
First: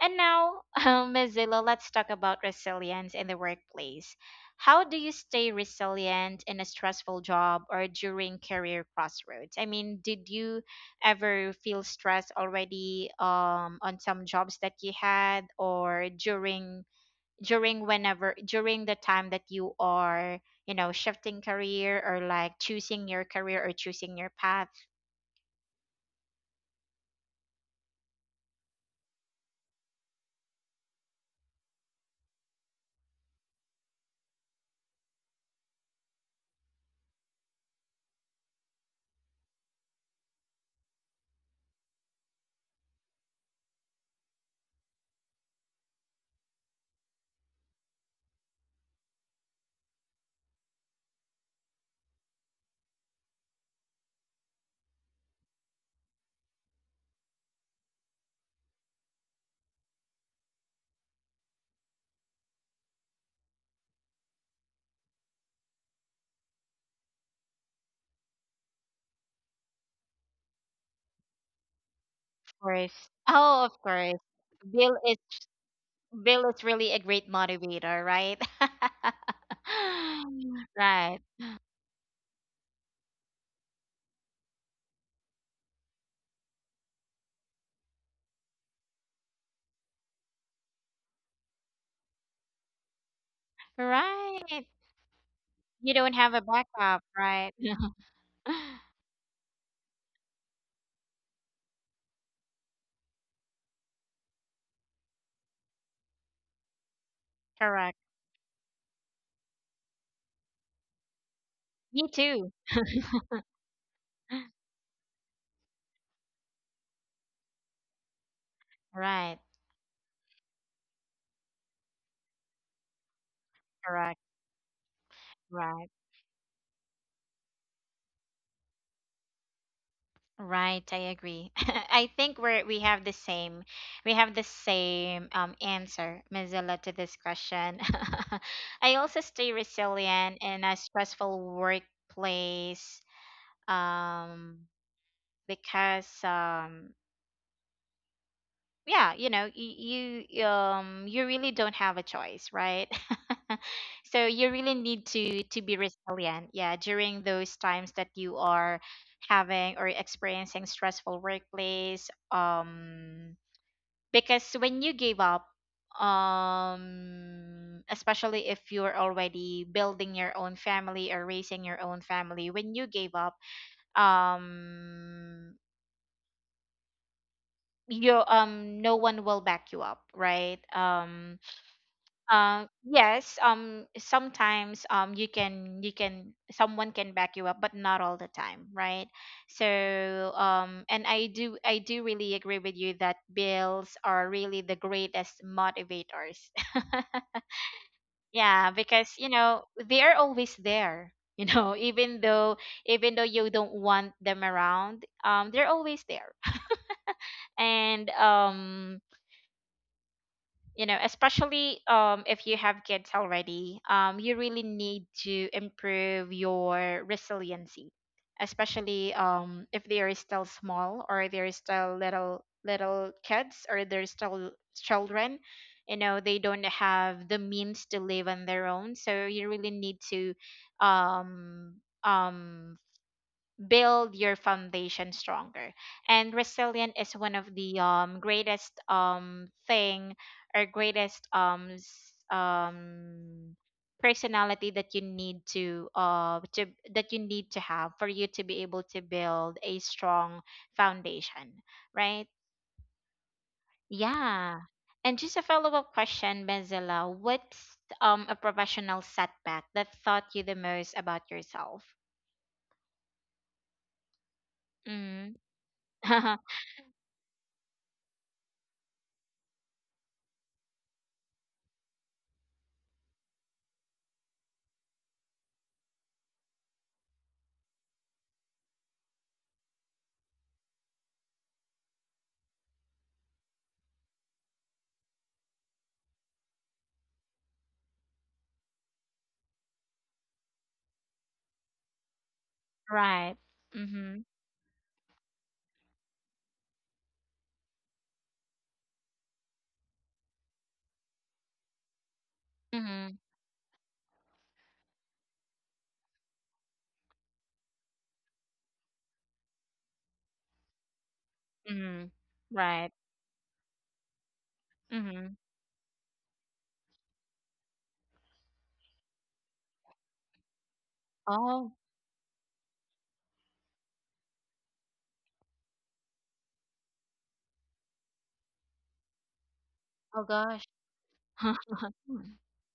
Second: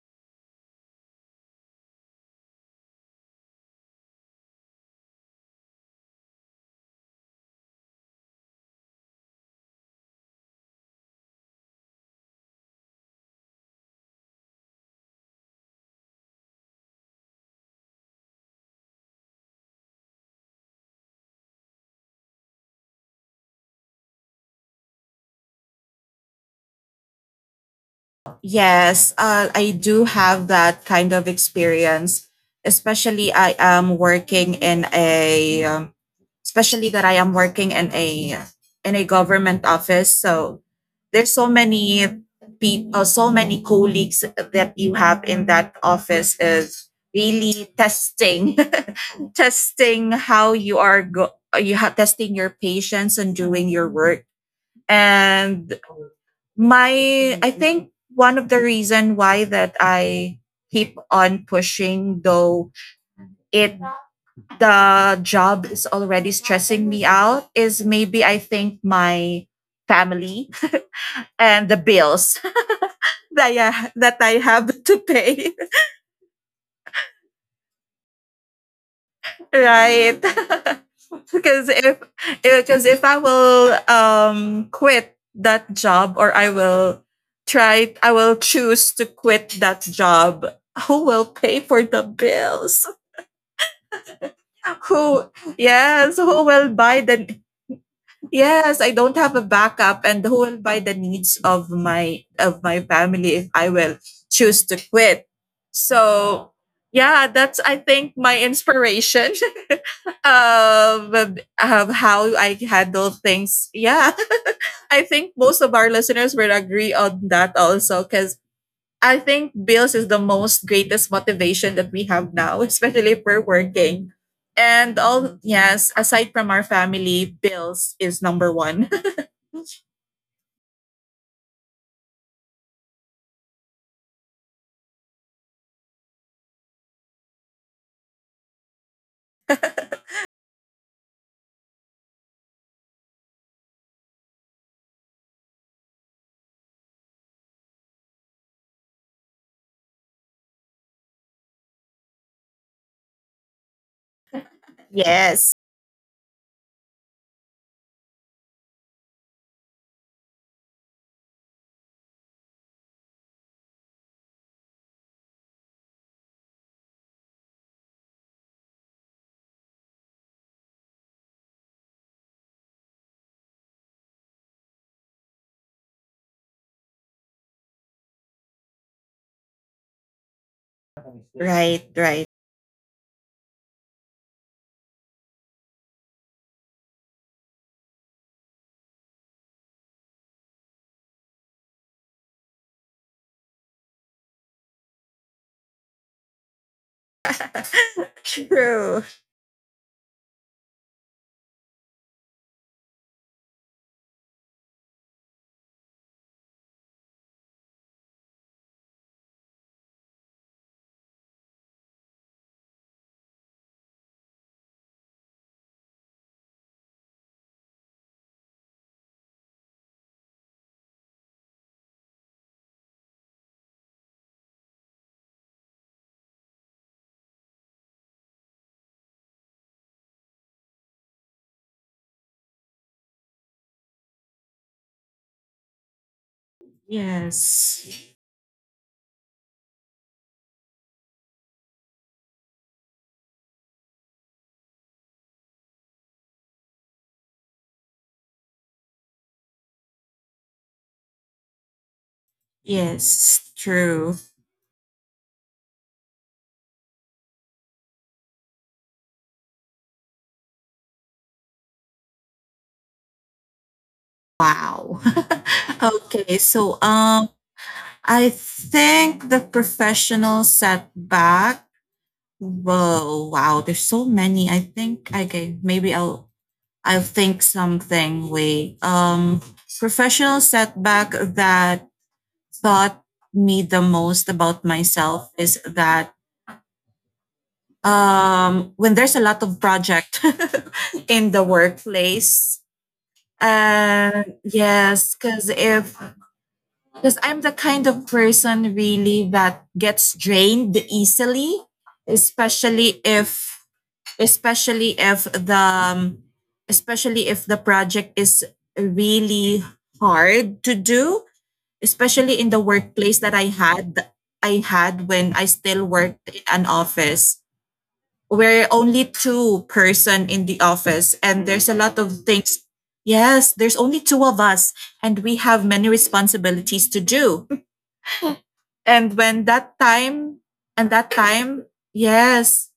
[SPEAKER 1] And now, Mozilla, let's talk about resilience in the workplace. How do you stay resilient in a stressful job or during career crossroads? I mean, did you ever feel stress already on some jobs that you had, or during during whenever during the time that you are, you know, shifting career, or like choosing your career or choosing your path?
[SPEAKER 2] Yes. I do have that kind of experience, especially I am working in a um, especially that I am working in a government office. So there's so many people, so many colleagues that you have in that office, is really testing, testing how you have testing your patience and doing your work. And I think one of the reason why that I keep on pushing, though it the job is already stressing me out, is maybe I think my family and the bills
[SPEAKER 1] Of course. Oh, of
[SPEAKER 2] that I
[SPEAKER 1] course.
[SPEAKER 2] have to
[SPEAKER 1] bill is
[SPEAKER 2] pay,
[SPEAKER 1] Bill is really a great motivator, right?
[SPEAKER 2] right?
[SPEAKER 1] Right.
[SPEAKER 2] Because if because if I will quit that job, or I will try I will choose to quit that job, who will pay for the bills,
[SPEAKER 1] Right.
[SPEAKER 2] who? Yes,
[SPEAKER 1] You don't
[SPEAKER 2] who
[SPEAKER 1] have a
[SPEAKER 2] will buy the...
[SPEAKER 1] backup, right?
[SPEAKER 2] Yes, I don't have a backup, and who will buy the needs of my family if I will choose to quit. So yeah, that's I think
[SPEAKER 1] Correct.
[SPEAKER 2] my inspiration of
[SPEAKER 1] Me
[SPEAKER 2] how I
[SPEAKER 1] too.
[SPEAKER 2] handle things. Yeah, I think most of our listeners will agree on that also because I think
[SPEAKER 1] Right.
[SPEAKER 2] bills is the most greatest motivation that we have now, especially if we're working.
[SPEAKER 1] Correct.
[SPEAKER 2] And all, yes,
[SPEAKER 1] Right.
[SPEAKER 2] aside from our family, bills is number one.
[SPEAKER 1] Right, I agree. I think we have the same answer, Mozilla, to this question. I also stay resilient in a stressful workplace, um because yeah, you know, you you really don't have a choice, right? So you really need
[SPEAKER 2] Yes.
[SPEAKER 1] to be resilient, yeah, during those times that you are having or experiencing stressful workplace, because when you give up, especially if you're already building your own family or raising your own family, when you gave up, um you no one will back you up, right?
[SPEAKER 2] Right, right.
[SPEAKER 1] Yes, sometimes, you can— someone can back you up, but not all the time, right? So and I do really agree with you that bills are really the greatest motivators. Yeah,
[SPEAKER 2] True.
[SPEAKER 1] because you know they are always there. You know, even though you don't want them around, they're always there. And you know, especially if you have kids already, you really need to improve your resiliency, especially if they are still small, or they're still little little kids, or they're still children, you know, they don't have the means to live on their own, so you really need to um um build your foundation stronger. And resilient is one of the
[SPEAKER 2] Yes.
[SPEAKER 1] greatest thing, or greatest personality that you need to that you need to have for you to be able to build a strong foundation, right?
[SPEAKER 2] Yes, true.
[SPEAKER 1] Yeah. And just a follow-up question, Benzela, what's a professional setback that taught you the most about yourself?
[SPEAKER 2] Wow.
[SPEAKER 1] Mm.
[SPEAKER 2] Okay, so um, I think the professional setback. Whoa, wow, there's so many. I think okay, maybe I'll think something. Wait. Um, professional setback that taught me the most about myself is that, when there's a lot of project in the workplace,
[SPEAKER 1] Right. Mm-hmm.
[SPEAKER 2] yes, because if because I'm the kind of person really that gets drained easily, especially
[SPEAKER 1] Mhm,
[SPEAKER 2] if especially if the um, especially if the project is really hard to do,
[SPEAKER 1] mhm.
[SPEAKER 2] especially in the
[SPEAKER 1] Right.
[SPEAKER 2] workplace that I had when
[SPEAKER 1] Mhm.
[SPEAKER 2] I still worked in an office. We're only two person in the office and there's a
[SPEAKER 1] Oh,
[SPEAKER 2] lot of things. Yes, there's only two of us and we have many responsibilities to do, and when that
[SPEAKER 1] oh
[SPEAKER 2] time
[SPEAKER 1] gosh.
[SPEAKER 2] and that time, yes.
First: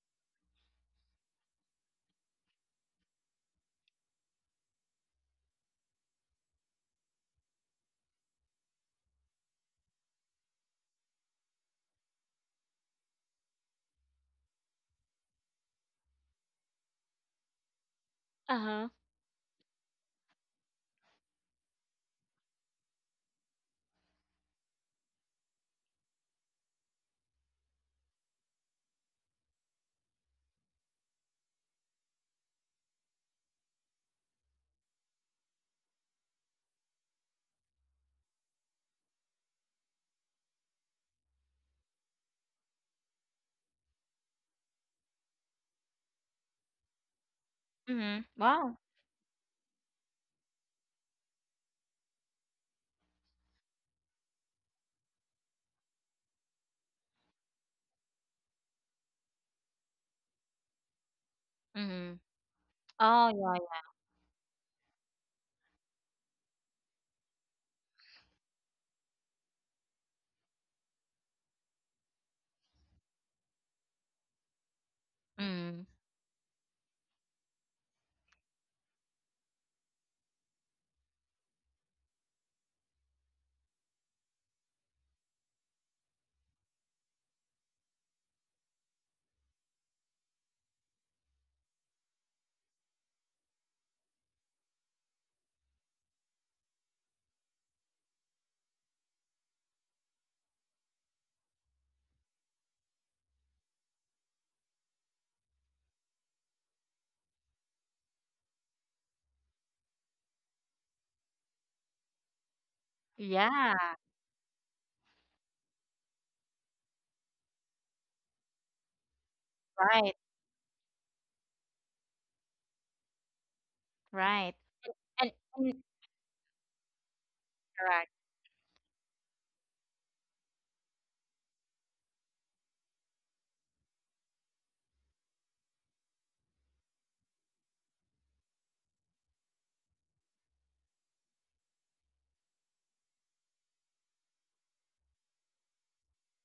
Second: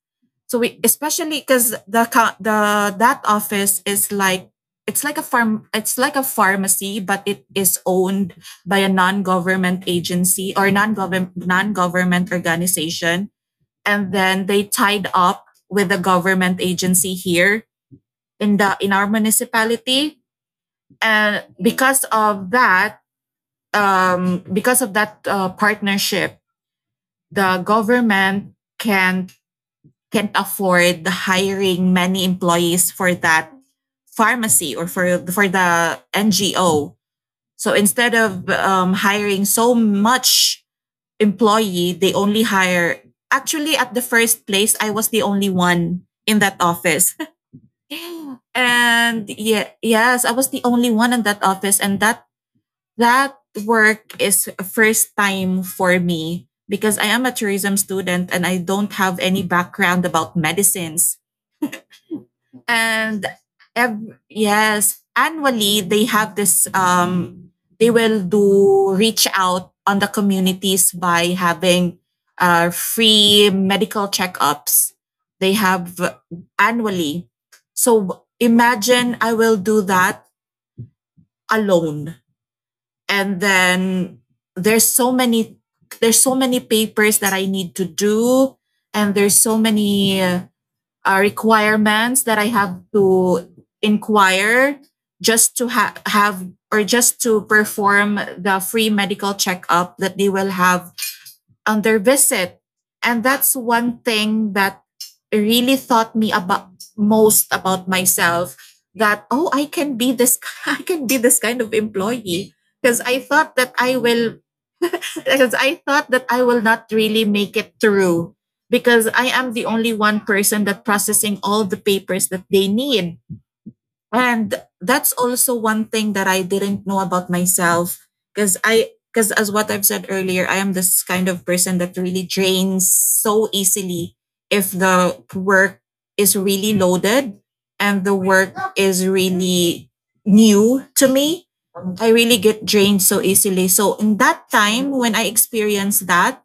[SPEAKER 2] So we, especially because the that office is like, it's like a farm, it's like a pharmacy, but it is owned by a non-government agency or non-government organization, and then they tied up with the government agency here in the
[SPEAKER 1] Uh-huh.
[SPEAKER 2] in our municipality. And because of that, partnership, the government can can't afford hiring many employees for that pharmacy or for the NGO. So instead of hiring so much employee, they only hire. Actually, at the first place, I was the only one in that office,
[SPEAKER 1] Mhm. Wow.
[SPEAKER 2] and yeah, yes, I was the only one in that office, and that work is a first time for me because I am a tourism student and I don't have any background about medicines.
[SPEAKER 1] Mhm.
[SPEAKER 2] And
[SPEAKER 1] Oh, yeah, yeah.
[SPEAKER 2] yes, annually they have this they will do reach out on the communities by having free medical checkups. They
[SPEAKER 1] Mhm.
[SPEAKER 2] have annually. So imagine I will do that alone, and then there's so many, there's so many papers that I need to do, and there's so many requirements that I have to inquire just to have or just to perform the free medical checkup that they will have on their visit. And that's one thing that really taught me about most about myself, that oh, I can be this, I can be this kind of employee, because I thought that
[SPEAKER 1] Yeah.
[SPEAKER 2] I will, because I thought that I will not really make it through, because I am the only
[SPEAKER 1] Right.
[SPEAKER 2] one person that processing all the papers that they need, and
[SPEAKER 1] Right.
[SPEAKER 2] that's
[SPEAKER 1] And,
[SPEAKER 2] also
[SPEAKER 1] and
[SPEAKER 2] one thing that I didn't know about myself,
[SPEAKER 1] Correct.
[SPEAKER 2] because as what I've said earlier, I am this kind of person that really drains so easily if the work is really loaded and the work is really new to me, I really get drained so easily. So in that time when I experienced that,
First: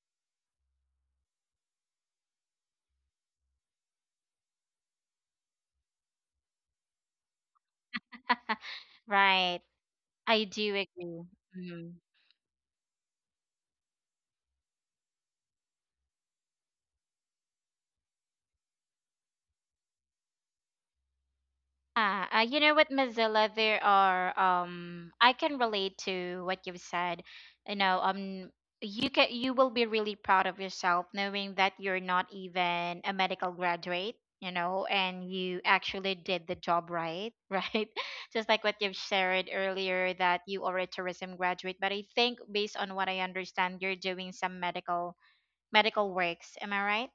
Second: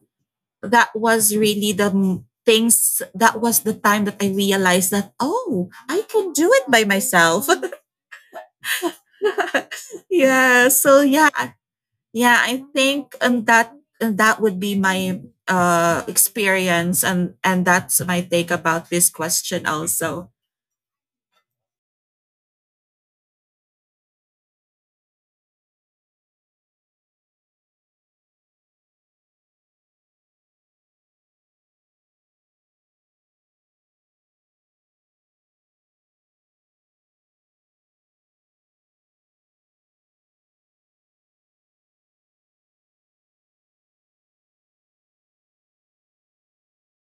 [SPEAKER 2] that was really the m- things that was the time that I realized that, oh, I can do it by myself.
[SPEAKER 1] Right. I
[SPEAKER 2] Yeah,
[SPEAKER 1] do
[SPEAKER 2] so
[SPEAKER 1] agree.
[SPEAKER 2] yeah,
[SPEAKER 1] Mhm.
[SPEAKER 2] yeah, I think um, that would be my uh, experience, and that's my take about this question also.
[SPEAKER 1] You know what, Mozilla, there are I can relate to what you've said. You know, you can— you will be really proud of yourself knowing that you're not even a medical graduate, you know, and you actually did the job right, right? Just like what you've shared earlier, that you are a tourism graduate, but I think based on what I understand, you're doing some medical works. Am I right?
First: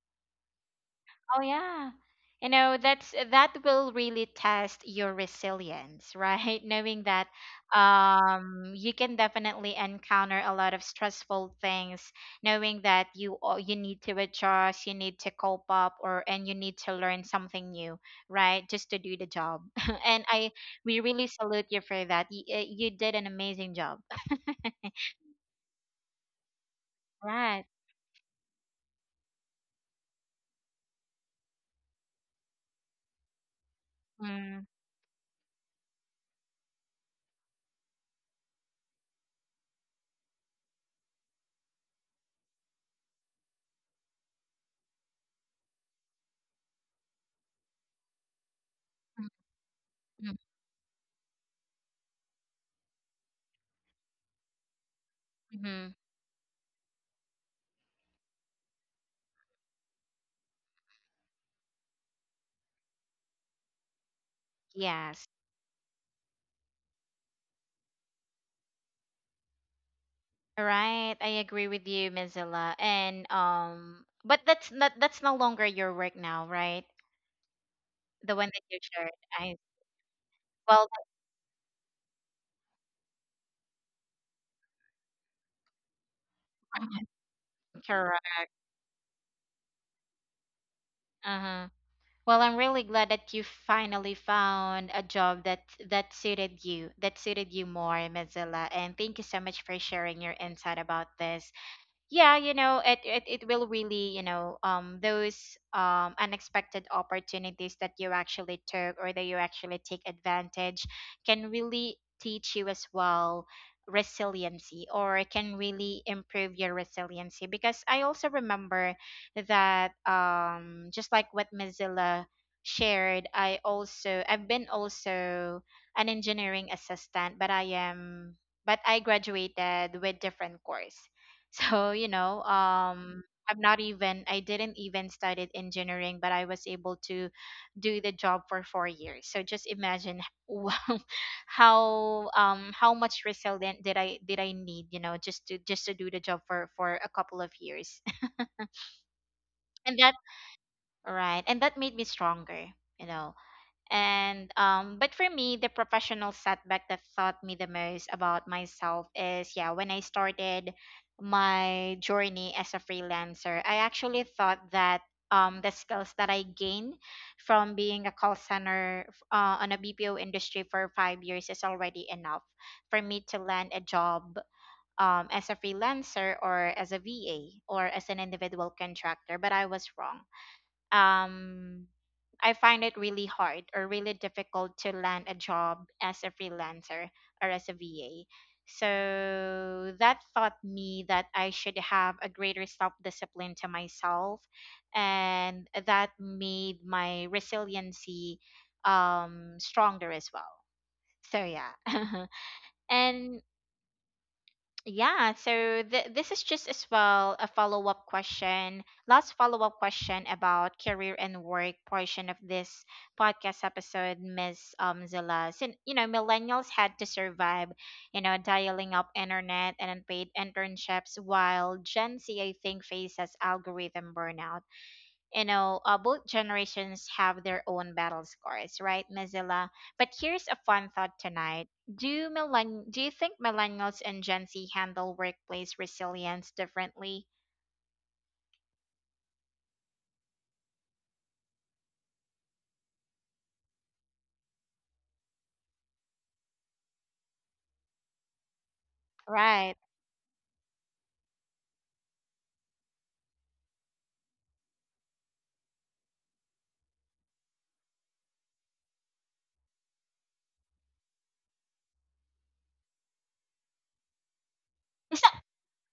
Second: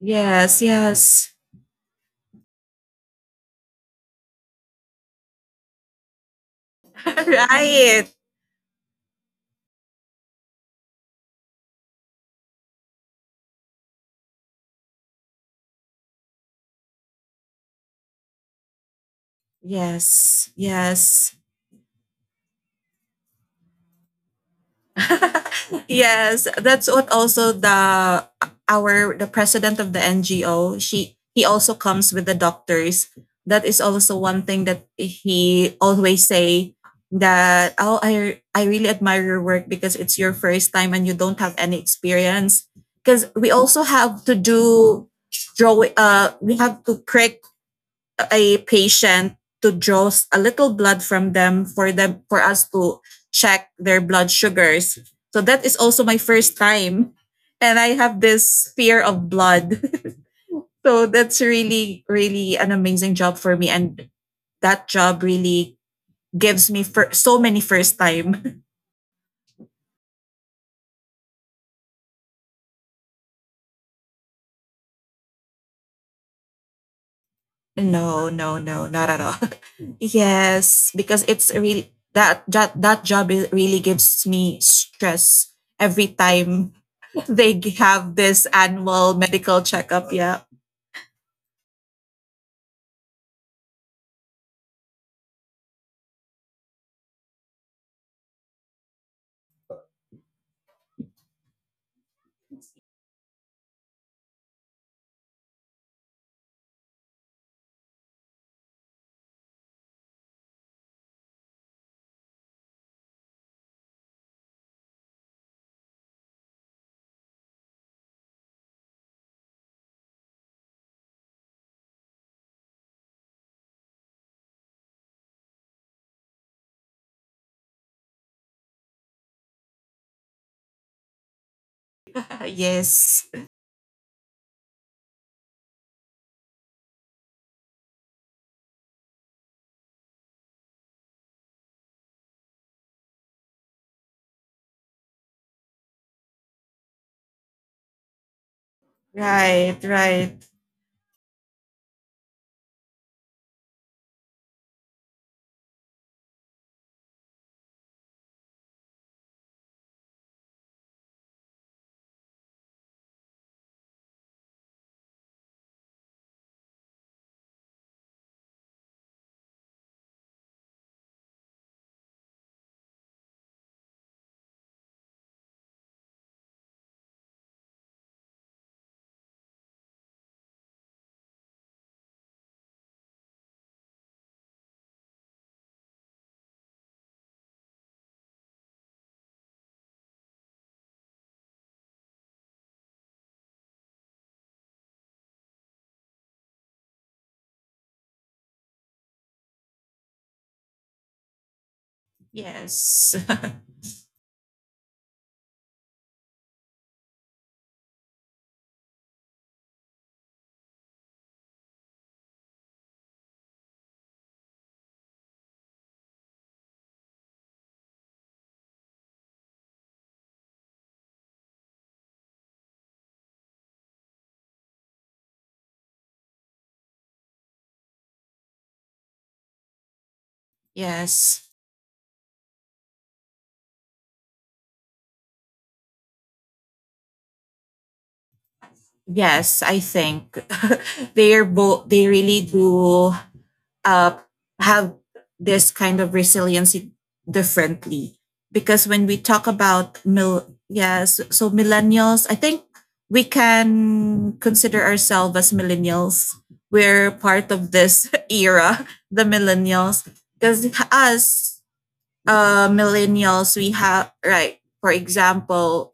[SPEAKER 2] Yes, yes.
[SPEAKER 1] Oh yeah. You know, that's— that will really test your resilience, right? Knowing that
[SPEAKER 2] Right.
[SPEAKER 1] you can definitely encounter a lot of stressful things, knowing that you need to adjust, you need to cope up or and you need to learn something new, right? Just to do the job. And
[SPEAKER 2] Yes,
[SPEAKER 1] I we really
[SPEAKER 2] yes.
[SPEAKER 1] salute you for that. You did an amazing job.
[SPEAKER 2] Yes, that's what also
[SPEAKER 1] Right.
[SPEAKER 2] the president of the NGO, she he also comes with the doctors. That is also one thing that he always say, that oh, I really admire your work because it's your first time and you don't have any experience. Because we also have to do draw, uh, we have to prick a patient to draw a little blood from them, for us to check their blood sugars. So that is
[SPEAKER 1] Mm-hmm.
[SPEAKER 2] also my first time. And I have this fear of blood. So that's really, really an amazing job for me. And that job
[SPEAKER 1] Yes.
[SPEAKER 2] really gives me for so many first time.
[SPEAKER 1] Right, I agree with you, Mozilla. And but that's not— that's no longer your work now, right?
[SPEAKER 2] No,
[SPEAKER 1] The
[SPEAKER 2] no,
[SPEAKER 1] one that
[SPEAKER 2] no,
[SPEAKER 1] you
[SPEAKER 2] not at
[SPEAKER 1] shared.
[SPEAKER 2] all.
[SPEAKER 1] I
[SPEAKER 2] Yes,
[SPEAKER 1] well,
[SPEAKER 2] because it's really that that job is, really gives me stress every time they have this
[SPEAKER 1] Correct.
[SPEAKER 2] annual medical checkup. Yeah.
[SPEAKER 1] Uh-huh. Well, I'm really glad that you finally found a job that that suited you more, Mozilla. And thank you so much for sharing your insight about this. Yeah, you know it it will really, you know, those unexpected opportunities that you actually took or that you actually take advantage can really teach you as well resiliency, or it can really improve your resiliency. Because I also remember that, just like what Mozilla shared, I also— I've been also an engineering assistant, but I am but I graduated with different course. So, you know,
[SPEAKER 2] Yes.
[SPEAKER 1] I'm not even— I didn't even studied engineering, but I was able to do the job for 4 years. So just imagine, wow, how much resilient did I need, you know, just to do the job for a couple of years.
[SPEAKER 2] Right.
[SPEAKER 1] And that—
[SPEAKER 2] Right.
[SPEAKER 1] right, and that made me stronger, you know. And but for me, the professional setback that taught me the most about myself is, yeah, when I started my journey as a freelancer, I actually thought that the skills that I gained from being a call center on a BPO industry for 5 years is already enough for me to land a job, as a freelancer, or as a VA, or as an individual contractor. But I was wrong. Um, I find it really hard or really difficult to land a job as a freelancer or as a VA. So that taught me that I should have a greater self discipline to myself. And that made my resiliency stronger as well. So, yeah.
[SPEAKER 2] Yes.
[SPEAKER 1] And yeah, so this is just as well a follow up question, last follow up question about career and work portion of this podcast episode, Miss Zilla. Millennials had to survive, you know, dialing up internet and unpaid internships, while Gen Z, I think, faces algorithm burnout. Both generations have their own battle scars, right, Mozilla? But here's a fun thought
[SPEAKER 2] Yes.
[SPEAKER 1] tonight. Do you think millennials and Gen Z handle workplace resilience differently?
[SPEAKER 2] Yes. I think they are both. They really do uh, have this kind of resiliency differently, because when we talk
[SPEAKER 1] Right.
[SPEAKER 2] about mil yes, so millennials, I think we can consider ourselves as millennials, we're part of this era, the millennials, because us, uh, millennials, we have, right, for
[SPEAKER 1] It's not.
[SPEAKER 2] example,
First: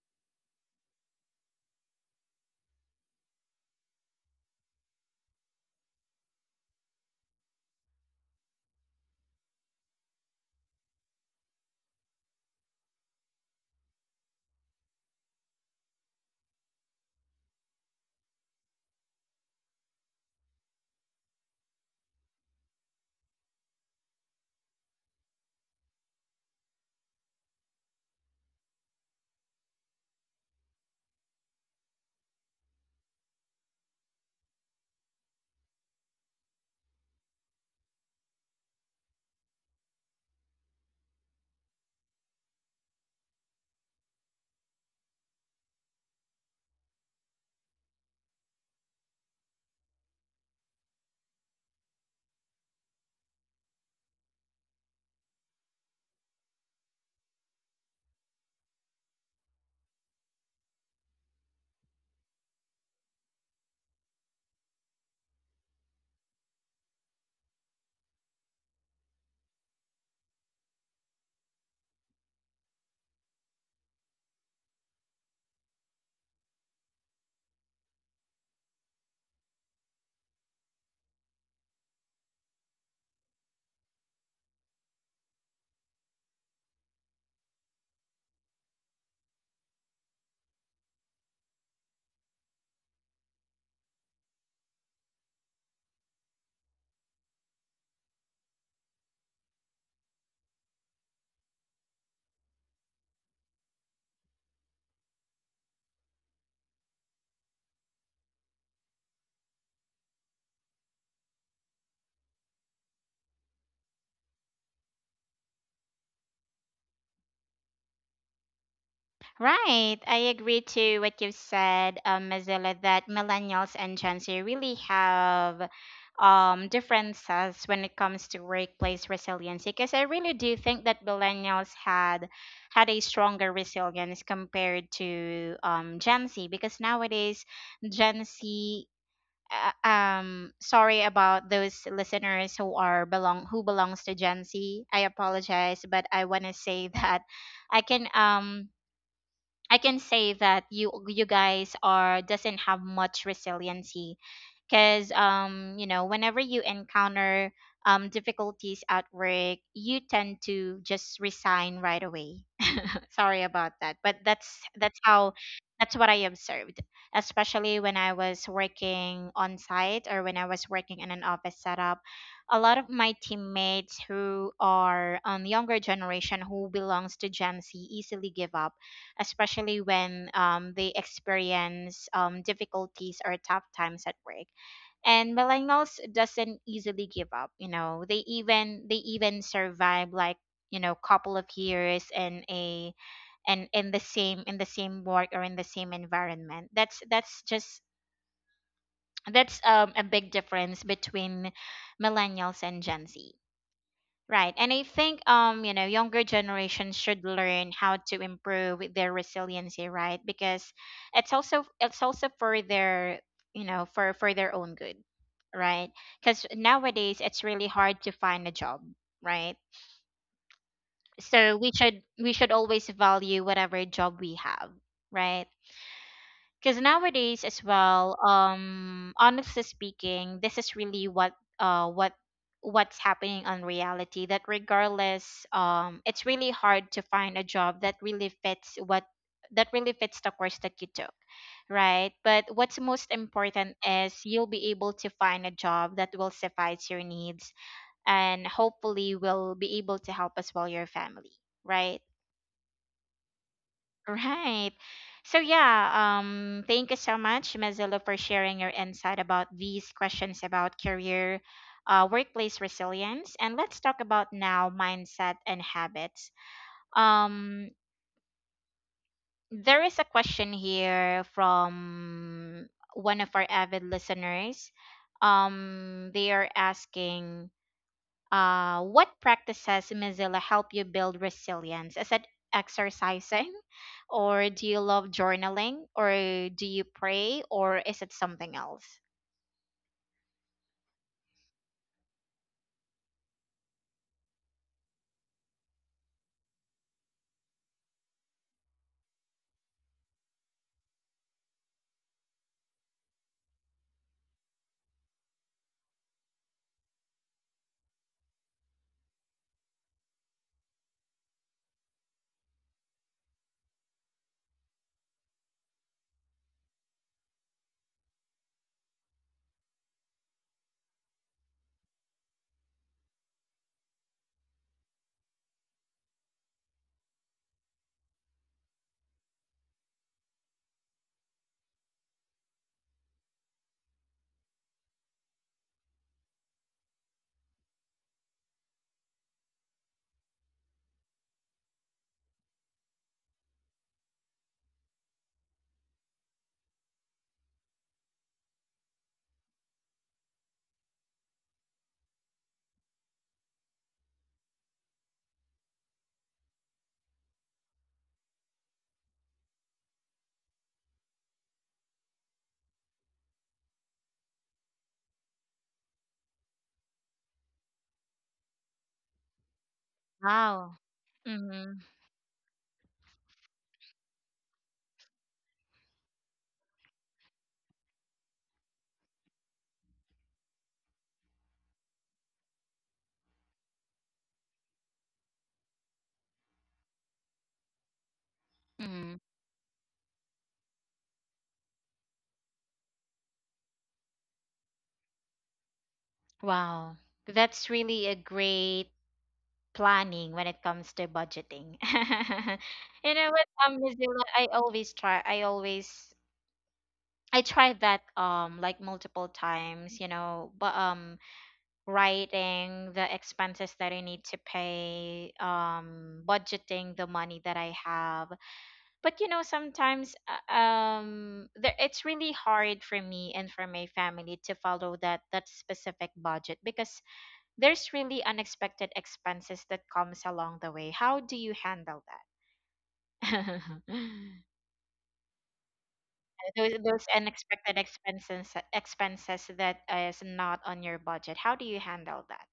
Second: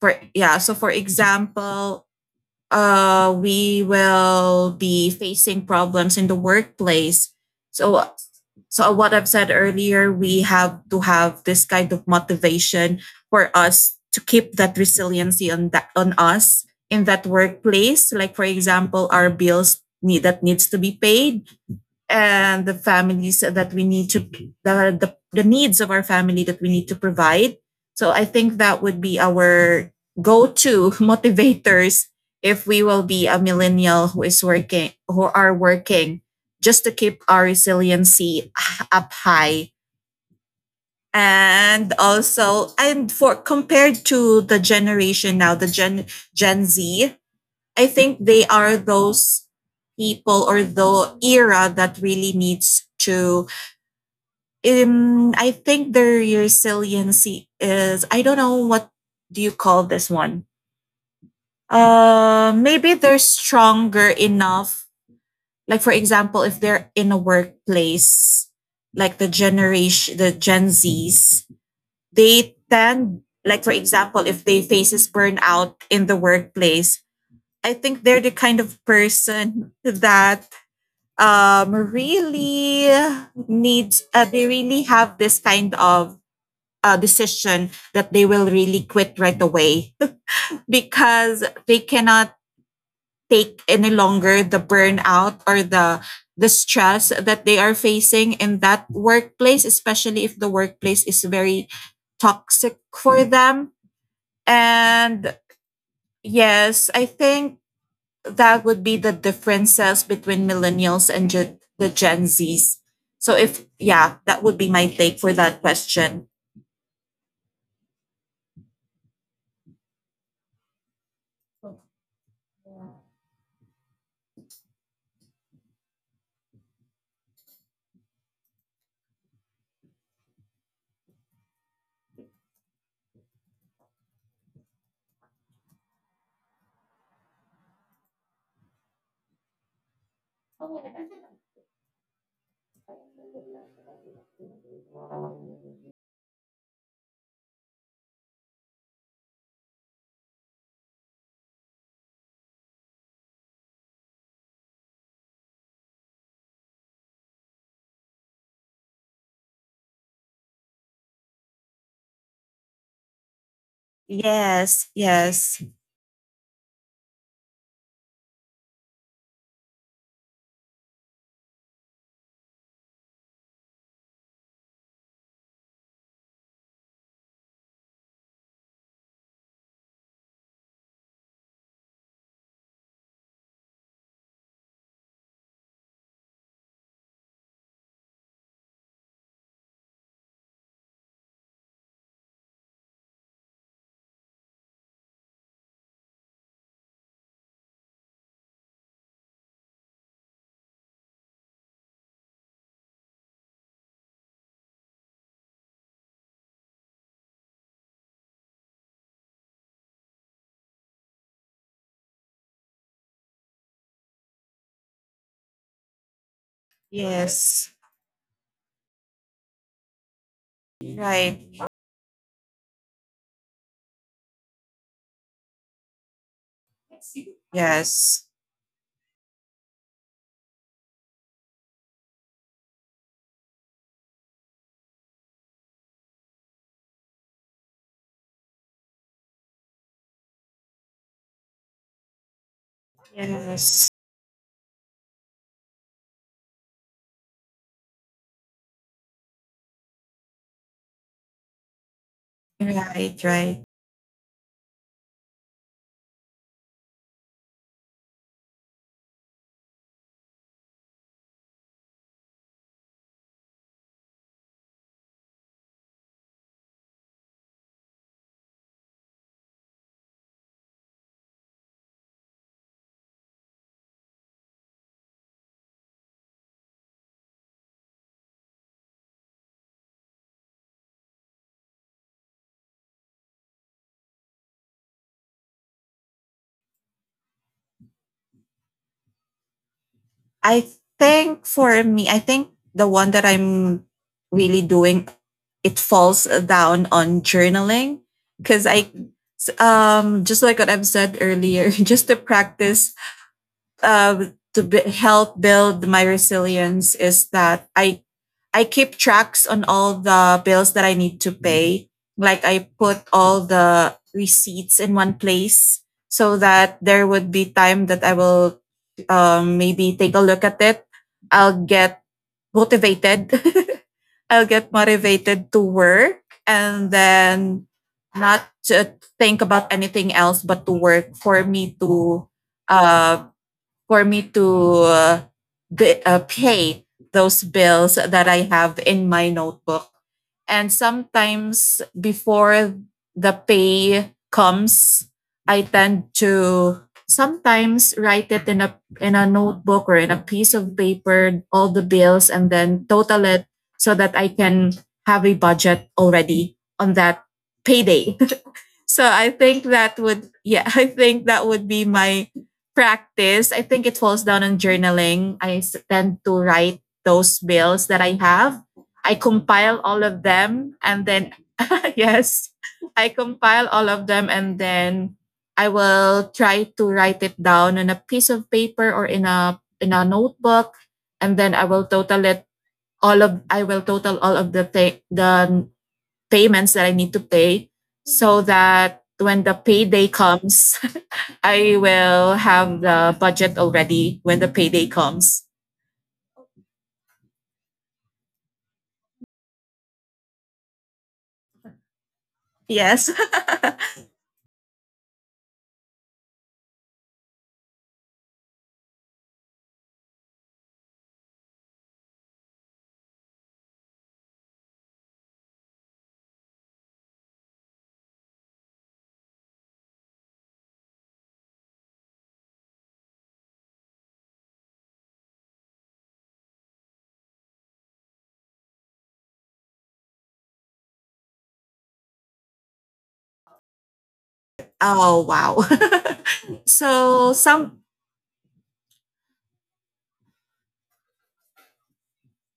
[SPEAKER 2] for yeah so for example, we will be facing problems in the workplace. So, so what I've said earlier, we have to have this kind of motivation for us to keep that resiliency on us in that workplace. Like for example, our that needs to be paid, and the families that we need to, the needs of our family that we need to provide. So I think that would be our go-to motivators if we will be a millennial who are working, just to keep our resiliency up high. And also, and for compared to the generation now, the Gen Z, I think they are those people or the era that really needs to I think the resiliency is, I don't know what do you call this one. Maybe they're stronger enough. Like for example, if they're in a workplace, like the generation, the Gen Zs, they tend, like for example, if they faces burnout in the workplace, I think they're the kind of person that really needs. They really have this kind of decision that they will really quit right away. Because they cannot take any longer the burnout or the stress that they are facing in that workplace, especially if the workplace is very toxic for them. And yes, I think that would be the differences between millennials and the Gen Z's. So if, yeah, that would be my take for that question.
[SPEAKER 1] Right. I agree to what you've said, Mozilla, that millennials and Gen Z really have differences when it comes to workplace resiliency. Because I really do think that millennials had a stronger resilience compared to Gen Z. Because nowadays, Gen Z, sorry about those listeners who belongs to Gen Z. I apologize, but I want to say that I can um I can say that you guys are doesn't have much resiliency, because you know, whenever you encounter difficulties at work, you tend to just resign right away. Sorry about that, but that's
[SPEAKER 2] Yes,
[SPEAKER 1] that's how,
[SPEAKER 2] yes,
[SPEAKER 1] that's what I observed, especially when I was working on site or when I was working in an office setup. A lot of my teammates who are on younger generation, who belongs to Gen Z, easily give up, especially when they experience difficulties or tough times at work. And millennials doesn't easily give up, you know, they even, they even survive like, you know, couple of years in a, and in the same, in the same work or in the same environment. That's just, that's a big difference between millennials and Gen Z, right? And I think you know, younger generations should learn how to improve their resiliency, right? Because it's also for their, you know, for their own good, right? Because nowadays it's really
[SPEAKER 2] yes.
[SPEAKER 1] hard to find a job, right? So
[SPEAKER 2] Right.
[SPEAKER 1] we should always value whatever job we have, right? Because nowadays as well,
[SPEAKER 2] Yes.
[SPEAKER 1] honestly speaking, this is really what uh what what's happening on reality, that regardless, it's really hard to find a job that really fits what that really fits the course that you took, right? But what's most important
[SPEAKER 2] Yes.
[SPEAKER 1] is you'll be able to find a job that will suffice your needs, and hopefully will be able to help as well your family, right?
[SPEAKER 2] Right, right.
[SPEAKER 1] Right. So yeah, thank you so much, Mazzillo, for sharing your insight about these questions about career, workplace resilience, and let's talk about now mindset and habits. Um, there is a question here from one of our avid listeners. They are asking. What practices in Mozilla help you build resilience? Is it exercising, or do you love journaling, or do you pray, or is it something else?
[SPEAKER 2] I think for me, I think the one that I'm really doing it falls down on journaling because I just like what I've said earlier, just to practice help build my resilience is that I keep tracks on all the bills that I need to pay. Like I put all the receipts in one place so that there would be time that I will maybe take a look at it. I'll get motivated. I'll get motivated to work and then not to think about anything else but to work for me to uh, for me to uh, pay those bills that I have in my notebook. And sometimes before the pay comes, I tend to sometimes write it in a notebook or in a piece of paper all the bills and then total it so that I can have a budget already on that payday. So I think that would, yeah, I think that would be my practice. I think it falls down on journaling. I tend to write those bills that I have. I compile all of them
[SPEAKER 1] Wow.
[SPEAKER 2] and then
[SPEAKER 1] Mm-hmm.
[SPEAKER 2] yes, I compile all of them and then I will try to write it down on a piece of paper or in a notebook and then I will total it all of I will total all of the payments that I need to pay so that
[SPEAKER 1] Hmm.
[SPEAKER 2] when the payday comes, I will have the budget already when the payday comes.
[SPEAKER 1] Wow. That's really a great planning when it comes to budgeting.
[SPEAKER 2] Yes.
[SPEAKER 1] You know, with Mozilla, I always try, I always, I tried that like multiple times, you know, but writing the expenses that I need to pay, budgeting the money that I have. But you know, sometimes it's really hard for me and for my family to follow that specific budget, because there's really unexpected expenses that comes along the way. How do you handle that?
[SPEAKER 2] Oh, wow.
[SPEAKER 1] Those, those
[SPEAKER 2] so, some,
[SPEAKER 1] unexpected expenses expenses that is not on your budget. How do you handle that,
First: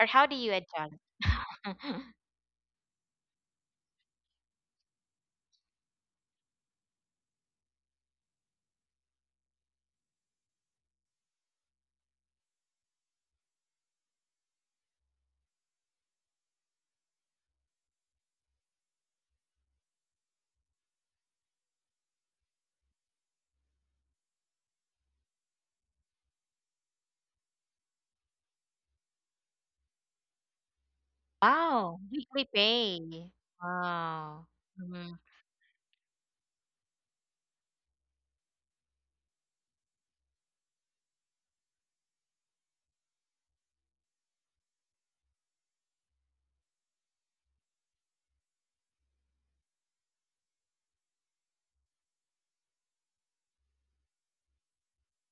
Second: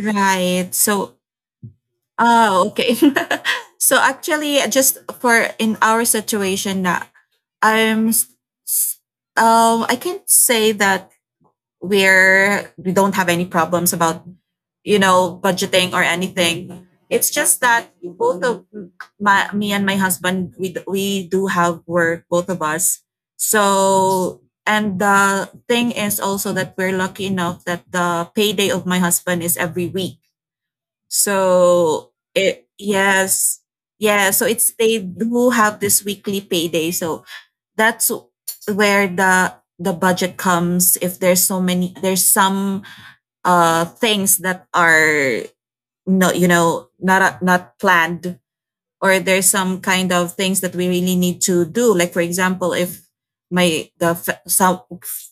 [SPEAKER 1] or how do you adjust?
[SPEAKER 2] So, oh, okay. So, actually, just for in our situation, I'm, s- s- I can't say that we don't have any problems about you know budgeting or anything. It's just that both of my me and my husband, we do have work, both of us. So and the thing is also that we're lucky enough that the payday of my husband is every week,
[SPEAKER 1] Wow,
[SPEAKER 2] so
[SPEAKER 1] weekly
[SPEAKER 2] it,
[SPEAKER 1] pay.
[SPEAKER 2] yes, yeah, so
[SPEAKER 1] Wow.
[SPEAKER 2] it's they
[SPEAKER 1] Mm,
[SPEAKER 2] do have this weekly payday. So that's where the budget comes if there's so many there's some things that are, no, you know, not not planned, or there's some kind of things that we really need to do, like for example if my the fa-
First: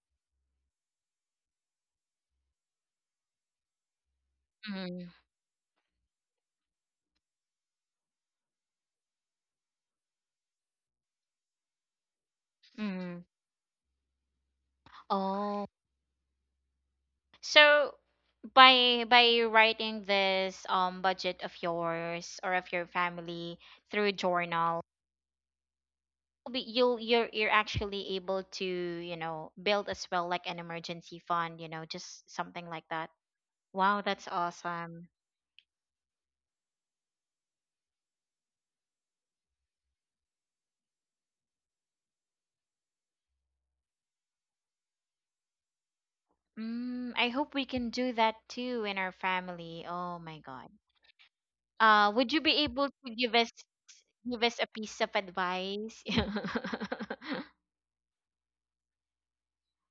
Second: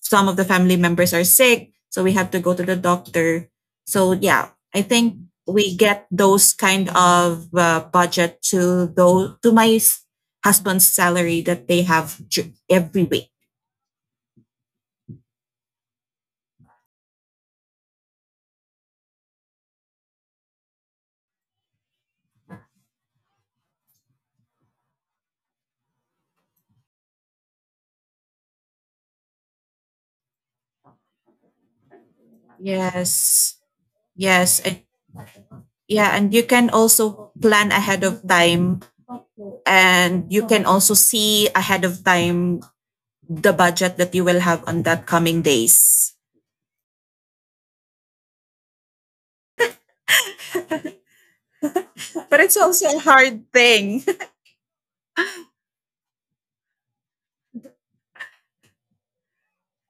[SPEAKER 2] some of the family members are sick, so we have to go to the doctor. So yeah, I
[SPEAKER 1] mm,
[SPEAKER 2] think we get those kind of budget to those to my husband's salary that they have every
[SPEAKER 1] mm.
[SPEAKER 2] week.
[SPEAKER 1] Oh, so by writing this budget of yours or of your family through journal, you're actually able to, you know, build as well like an emergency fund, you know, just something like that.
[SPEAKER 2] Yes.
[SPEAKER 1] Wow, that's
[SPEAKER 2] Yes. And
[SPEAKER 1] awesome.
[SPEAKER 2] yeah, and you can also plan ahead of time and you can also see ahead of time the budget that you will have on that coming days.
[SPEAKER 1] Mm, I hope we can do that too in our family. Oh my God. Would
[SPEAKER 2] But
[SPEAKER 1] you be
[SPEAKER 2] it's also
[SPEAKER 1] able
[SPEAKER 2] a
[SPEAKER 1] to give
[SPEAKER 2] hard
[SPEAKER 1] us,
[SPEAKER 2] thing.
[SPEAKER 1] give us a piece of advice.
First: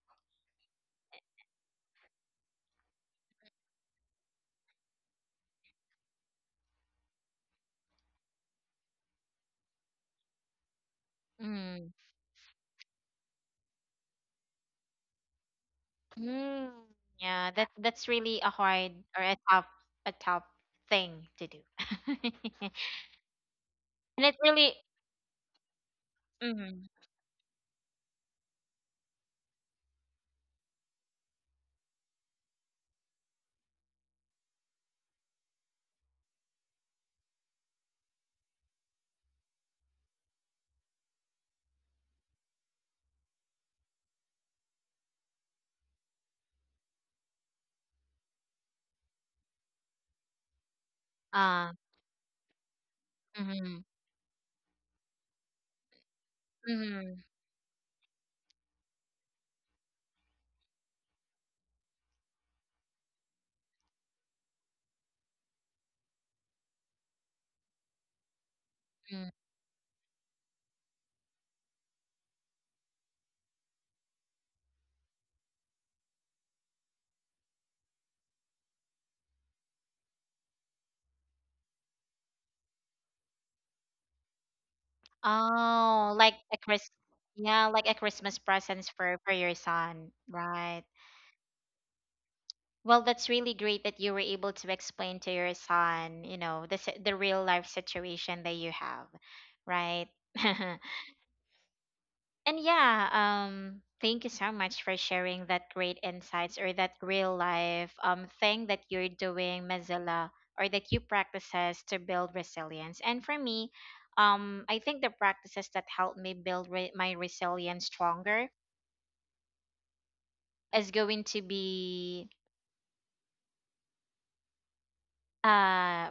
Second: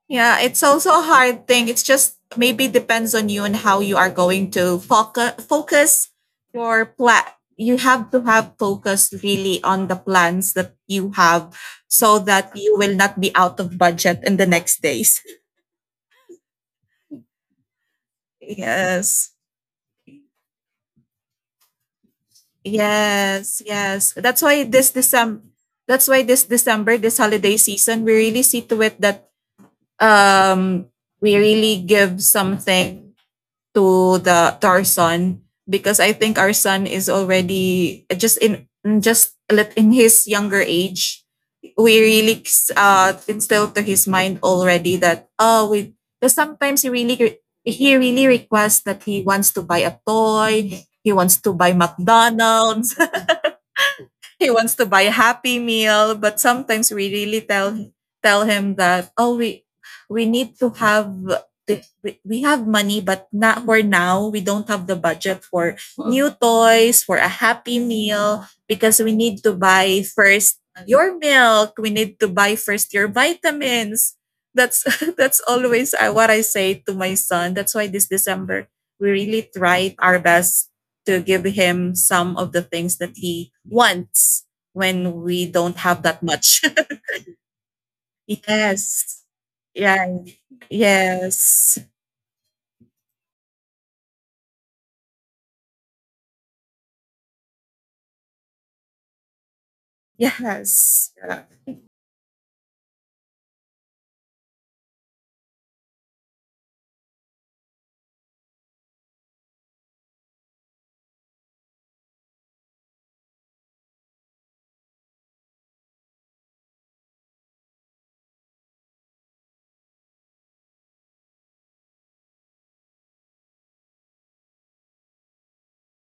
[SPEAKER 2] Yeah, it's also a hard thing. It's just maybe depends on you and how you are going to focus your plan. You have to have focus really on the plans that you have
[SPEAKER 1] Mm.
[SPEAKER 2] so that you will not be out of budget in the next days.
[SPEAKER 1] Mm. Yeah, that that's really a hard or
[SPEAKER 2] Yes.
[SPEAKER 1] a tough, a tough thing to do.
[SPEAKER 2] Yes. Yes.
[SPEAKER 1] And it
[SPEAKER 2] That's why
[SPEAKER 1] really,
[SPEAKER 2] this December,
[SPEAKER 1] mm,
[SPEAKER 2] This holiday season, we really see to it that um we really give something to the to our son because I think our son is already just let in his younger age. We really instilled to his mind already that, oh, we, because sometimes he really, he really requests that he wants to buy a toy, he wants to buy
[SPEAKER 1] uh,
[SPEAKER 2] McDonald's.
[SPEAKER 1] mm,
[SPEAKER 2] He wants to buy a happy meal, but sometimes we
[SPEAKER 1] mm,
[SPEAKER 2] really tell him that, oh, we need to have we have money but not for now, we don't have the budget for new toys for a happy meal because we
[SPEAKER 1] mm.
[SPEAKER 2] need to buy first your milk, we need to buy first your vitamins. That's that's always, what I say to my son. That's why this December we really tried our best to give him some of the things that he wants when we don't have
[SPEAKER 1] Oh,
[SPEAKER 2] that
[SPEAKER 1] like a
[SPEAKER 2] much.
[SPEAKER 1] Chris Yeah, like a Christmas presents
[SPEAKER 2] Yes.
[SPEAKER 1] for your
[SPEAKER 2] Yeah.
[SPEAKER 1] son, right?
[SPEAKER 2] Yes.
[SPEAKER 1] Well, that's really great that you were able to explain to your son, you know, the real life situation that you have, right?
[SPEAKER 2] Yes. Yeah.
[SPEAKER 1] And yeah, thank you so much for sharing that great insights or that real life thing that you're doing, Mozilla, or that you practices to build resilience. And for me, I think the practices that help me build my resilience stronger is going to be uh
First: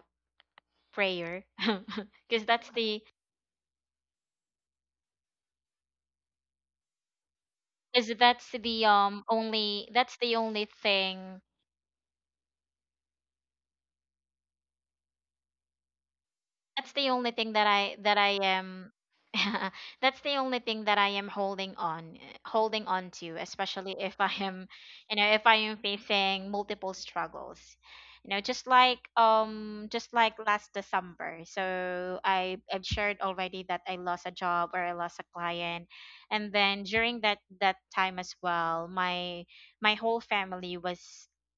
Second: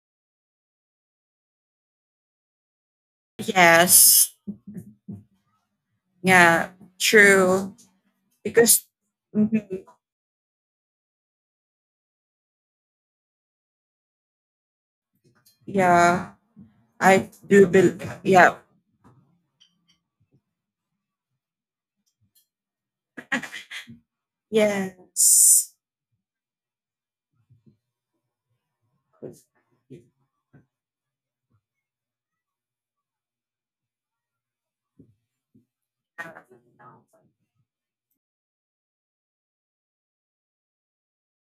[SPEAKER 1] prayer, because that's the,
[SPEAKER 2] Yes. Yeah. True.
[SPEAKER 1] because that's the
[SPEAKER 2] Because, mhm,
[SPEAKER 1] only that's the only thing,
[SPEAKER 2] yeah,
[SPEAKER 1] that's the only
[SPEAKER 2] I
[SPEAKER 1] thing
[SPEAKER 2] do believe.
[SPEAKER 1] that I
[SPEAKER 2] Yeah.
[SPEAKER 1] am that's the only thing that I am holding on, holding on to, especially if I am, you know, if I
[SPEAKER 2] Yes.
[SPEAKER 1] am facing multiple struggles. You know, just like last December. So I, I've shared already that I lost a job or I lost a client. And then during that time as well, my whole family was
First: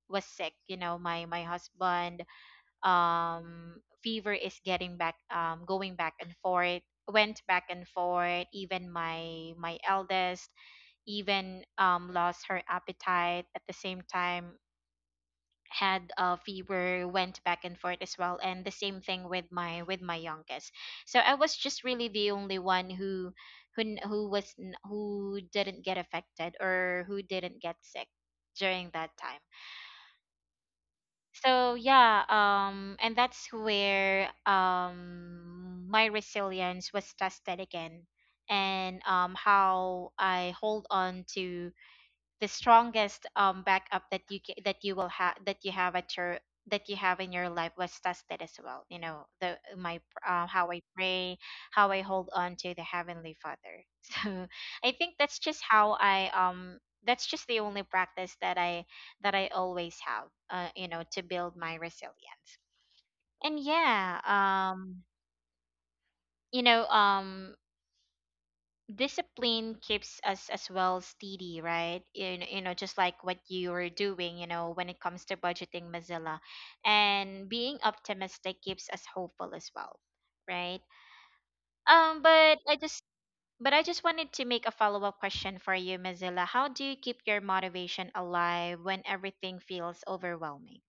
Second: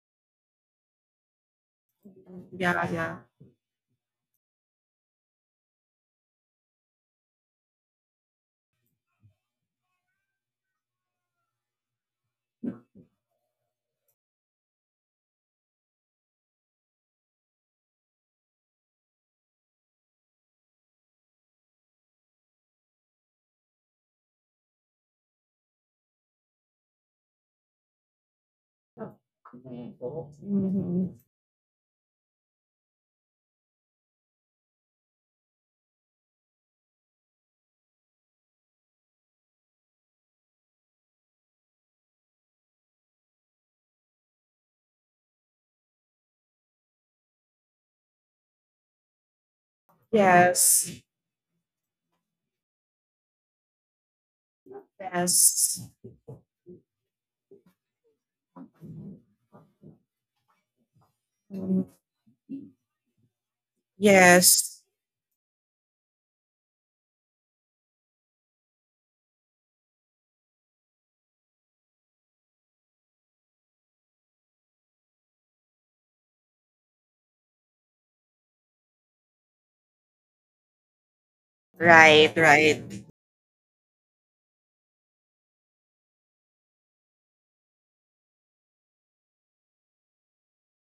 [SPEAKER 1] was sick, you know, my husband,
[SPEAKER 2] Yeah. Yeah.
[SPEAKER 1] um fever is getting back, going back and forth, went back and forth, even my, my eldest, even lost her appetite at the same time, had a fever, went back and forth as well, and the same thing with my, with my youngest. So I was just really the only one who, who didn't get affected, or who didn't get sick during that time.
[SPEAKER 2] Mhm.
[SPEAKER 1] So yeah, and that's where my resilience was tested again, and how I hold on to the strongest backup that you that you will have, that you have at your, that you have in your life was tested as well, you know, how I
[SPEAKER 2] Yes.
[SPEAKER 1] pray, how I hold on to the heavenly father. So I think that's just
[SPEAKER 2] Yes.
[SPEAKER 1] how I that's just the only practice that I, that I always have, you know, to build my
[SPEAKER 2] Mhm.
[SPEAKER 1] resilience. And yeah,
[SPEAKER 2] Yes.
[SPEAKER 1] you know, discipline keeps us as well steady, right? You know, just like what you were doing, you know, when it comes to budgeting, Mozilla. And being optimistic keeps us hopeful as well, right?
[SPEAKER 2] Right.
[SPEAKER 1] But I just,
[SPEAKER 2] Right.
[SPEAKER 1] but I just wanted to make a follow-up question for you, Mozilla. How do you keep your motivation alive when everything feels overwhelming?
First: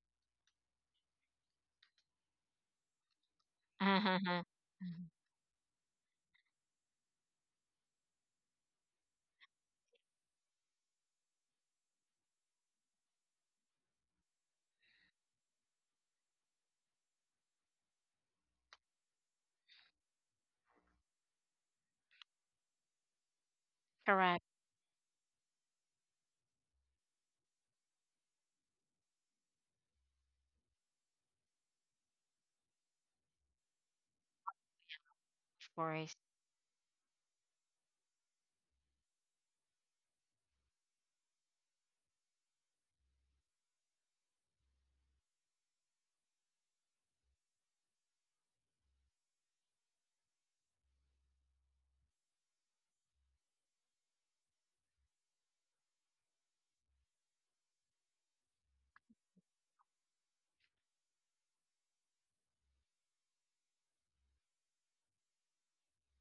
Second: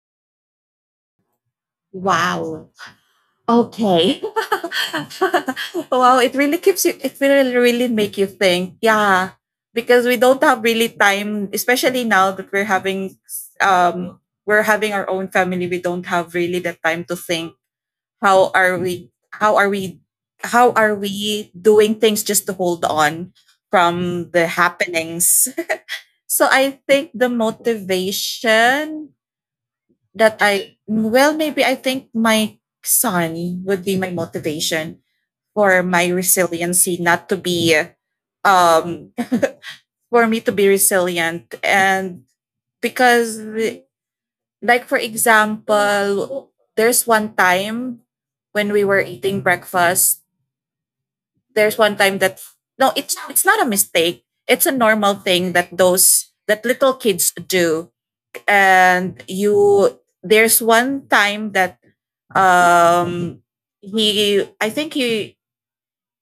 [SPEAKER 2] Wow. Okay.
[SPEAKER 1] Mhm.
[SPEAKER 2] Wow, it really keeps you, it will really make you think. Yeah. Because we don't have really time, especially now that um, we're having our own family. We don't have really the time to think how are we, how are we, how are we doing things just to hold on from
[SPEAKER 1] Correct.
[SPEAKER 2] the happenings. So I think the motivation that I, well, maybe I think my son would be my motivation
[SPEAKER 1] Of
[SPEAKER 2] for my
[SPEAKER 1] course.
[SPEAKER 2] resiliency not to be um for me to be resilient. And because like for example, there's one time when we were eating breakfast, there's one time that, no, it's not a mistake, it's a normal thing that those that little kids do. And you, there's one time that Um, he, I think he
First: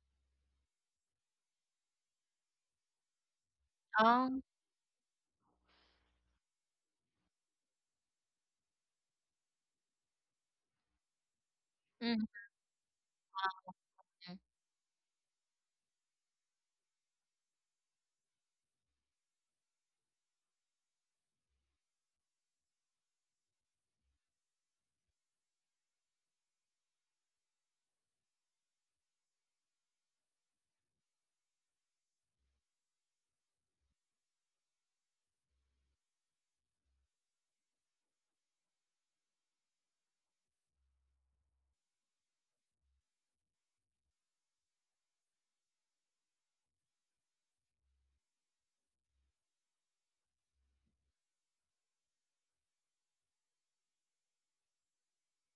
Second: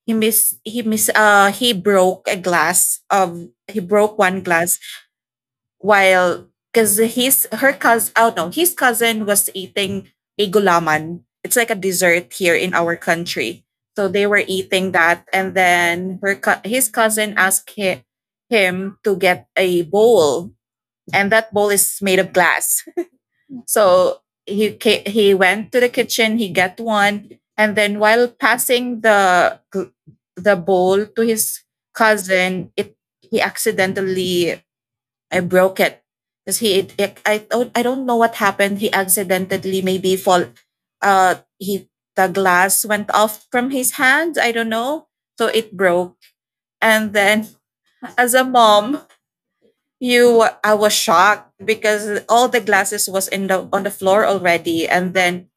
[SPEAKER 2] he miss he miss he broke a glass of he broke
[SPEAKER 1] um
[SPEAKER 2] one glass while, because his her cousin, oh no, his cousin was eating a gulaman. It's like a
[SPEAKER 1] mhm.
[SPEAKER 2] dessert here in our country. So they were eating that, and then his cousin asked him to get a bowl, and that bowl is made of glass. So he went to the kitchen, he got one, and then while passing the bowl to his cousin, it he accidentally, I broke it because I don't, I don't know what happened. He accidentally maybe fall, he the glass went off from his hands. I don't know, so it broke. And then as a mom, you, I was shocked because all the glasses was in the on the floor already, and then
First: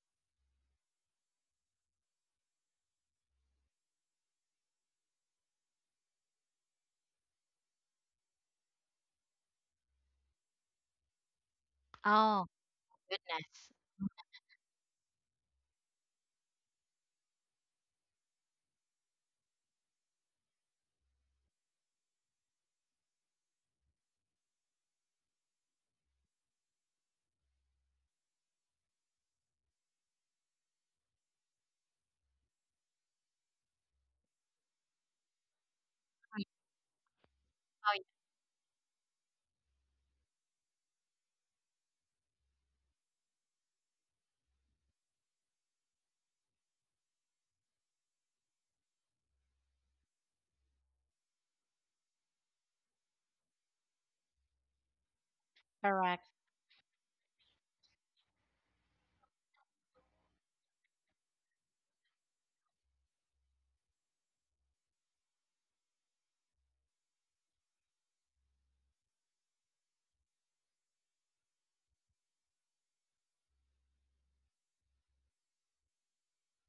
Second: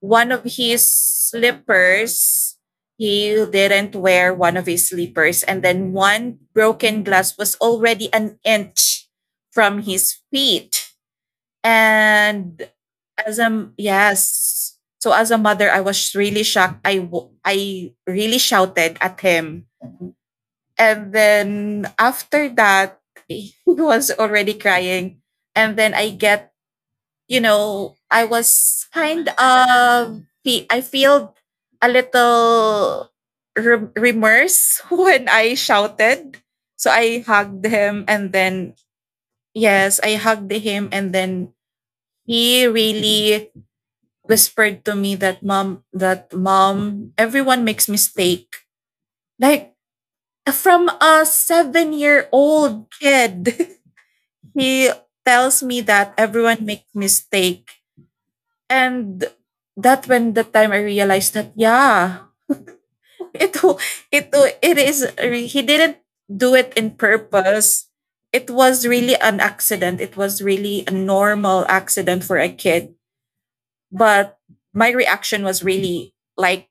[SPEAKER 2] one of his slippers, he didn't wear one of his slippers, and then one broken glass was already an inch from his feet.
[SPEAKER 1] Oh,
[SPEAKER 2] And as a,
[SPEAKER 1] goodness.
[SPEAKER 2] yes, so as a mother, I was really shocked, I really shouted at him, and then after that, he was already crying. And then I get, you know, I was kind of, I feel a little remorse when I shouted.
[SPEAKER 1] Mhm.
[SPEAKER 2] So I hugged
[SPEAKER 1] Oh,
[SPEAKER 2] him
[SPEAKER 1] yeah,
[SPEAKER 2] and then, yes, I hugged him and then he really whispered to me that, mom, everyone makes mistake. Like from a 7 year old kid, he tells me that
[SPEAKER 1] correct.
[SPEAKER 2] everyone make mistake. And that when the time I realized that, yeah, it w- it is he didn't do it in purpose. It was really an accident. It was really a normal accident for a kid. But my reaction was really like,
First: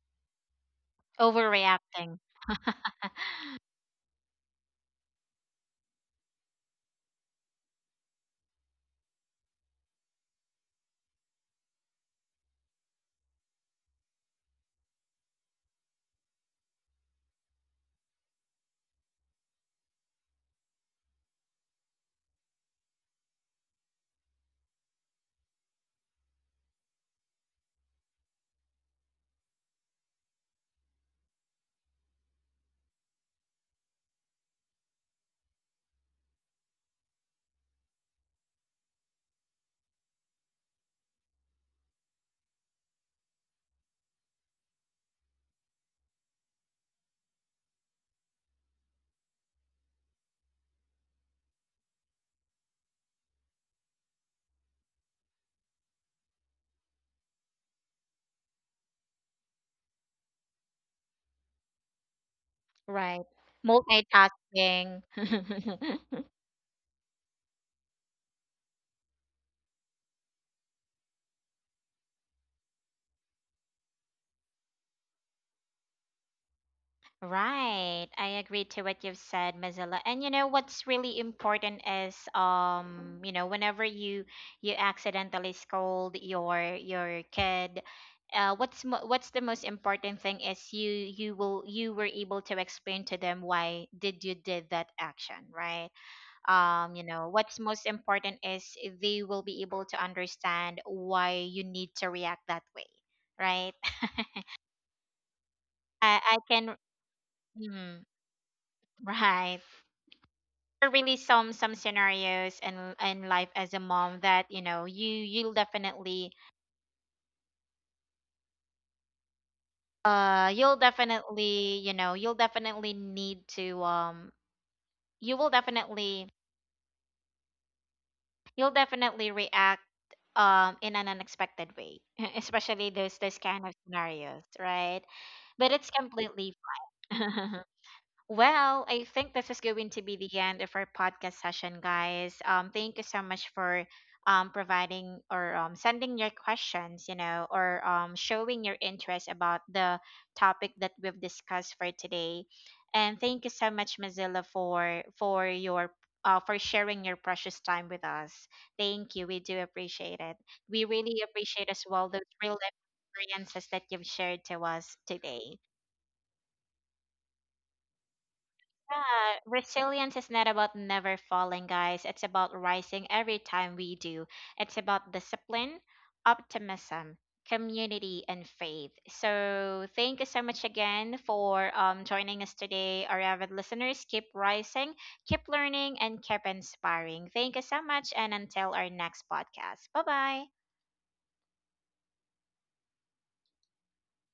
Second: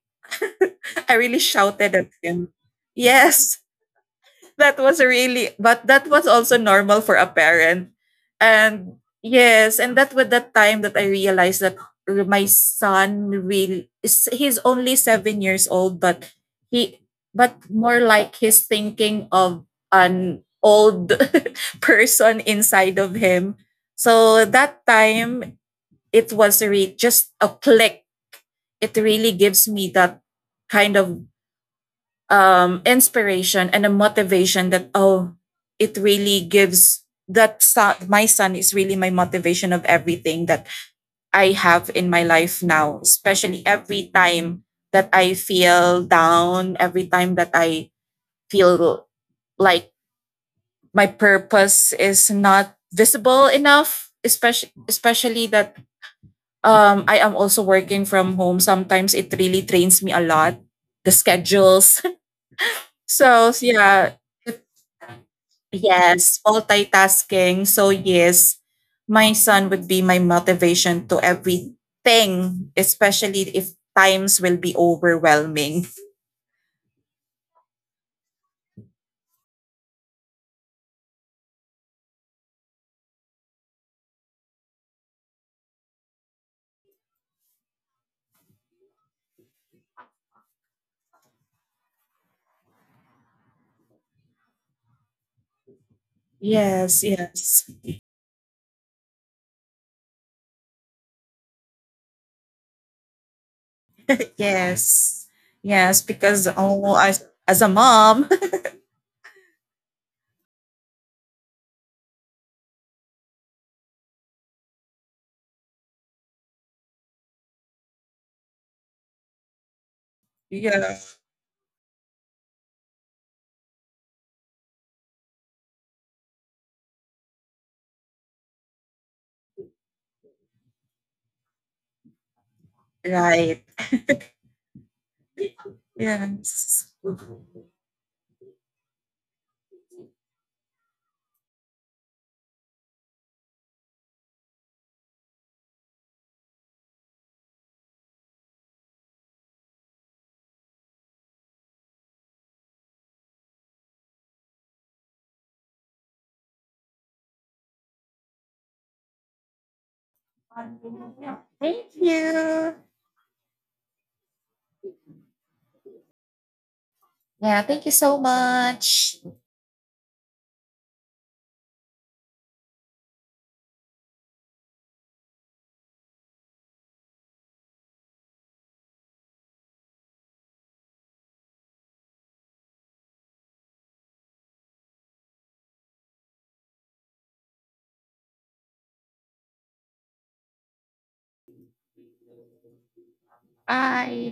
[SPEAKER 2] I really shouted at
[SPEAKER 1] Overreacting.
[SPEAKER 2] him. Yes. That was really, but that was also normal for a parent. And yes, and that was the time that I realized that my son really he's only 7 years old, but he, but more like he's thinking of an old person inside of him. So that time, just a click, it really gives me that kind of inspiration and a motivation that, oh, it really gives that son, my son is really my motivation of everything that I have in my life now, especially every time that I feel down, every time that I feel like my purpose is not visible enough, especially that I am also working from home. Sometimes it really drains me a lot, the schedules.
[SPEAKER 1] Right.
[SPEAKER 2] So yeah, it,
[SPEAKER 1] Multitasking.
[SPEAKER 2] yes, multitasking. So yes, my son would be my motivation to everything, especially if times will be overwhelming.
[SPEAKER 1] Right. I agree to what you've said, Mozilla. And you know what's really important is you know, whenever you, you accidentally scold your kid, what's what's the most important thing is you were able to explain to them why did you did that action, right? You
[SPEAKER 2] Yes,
[SPEAKER 1] know what's
[SPEAKER 2] yes,
[SPEAKER 1] most important is they will be able to understand why you need to react that way, right?
[SPEAKER 2] yes, yes.
[SPEAKER 1] I
[SPEAKER 2] Because,
[SPEAKER 1] can,
[SPEAKER 2] oh, as a
[SPEAKER 1] mm,
[SPEAKER 2] mom,
[SPEAKER 1] right. There are really some scenarios in life as a mom that, you know, you'll
[SPEAKER 2] yeah,
[SPEAKER 1] definitely, you know, you'll definitely need to you will definitely, you'll definitely react in an unexpected way especially those
[SPEAKER 2] right.
[SPEAKER 1] kind of scenarios, right? But it's completely
[SPEAKER 2] Yes.
[SPEAKER 1] fine. Well, I think this is going to be the end of our podcast session, guys. Thank you so much for providing or sending your questions, you know, or showing your interest about the topic that we've discussed for today. And thank you so much, Mozilla, for your for sharing your precious time with us. Thank you. We do appreciate it. We really appreciate as
[SPEAKER 2] Thank
[SPEAKER 1] well those real life
[SPEAKER 2] you.
[SPEAKER 1] experiences that you've shared to us today.
[SPEAKER 2] Yeah, thank you so much.
[SPEAKER 1] Yeah, resilience is not about never falling, guys. It's about rising every time we do. It's about discipline, optimism, community, and faith. So thank you so much again for joining us today, our avid listeners. Keep rising, keep learning, and keep inspiring. Thank you so much, and until our next podcast. Bye bye.
[SPEAKER 2] Bye.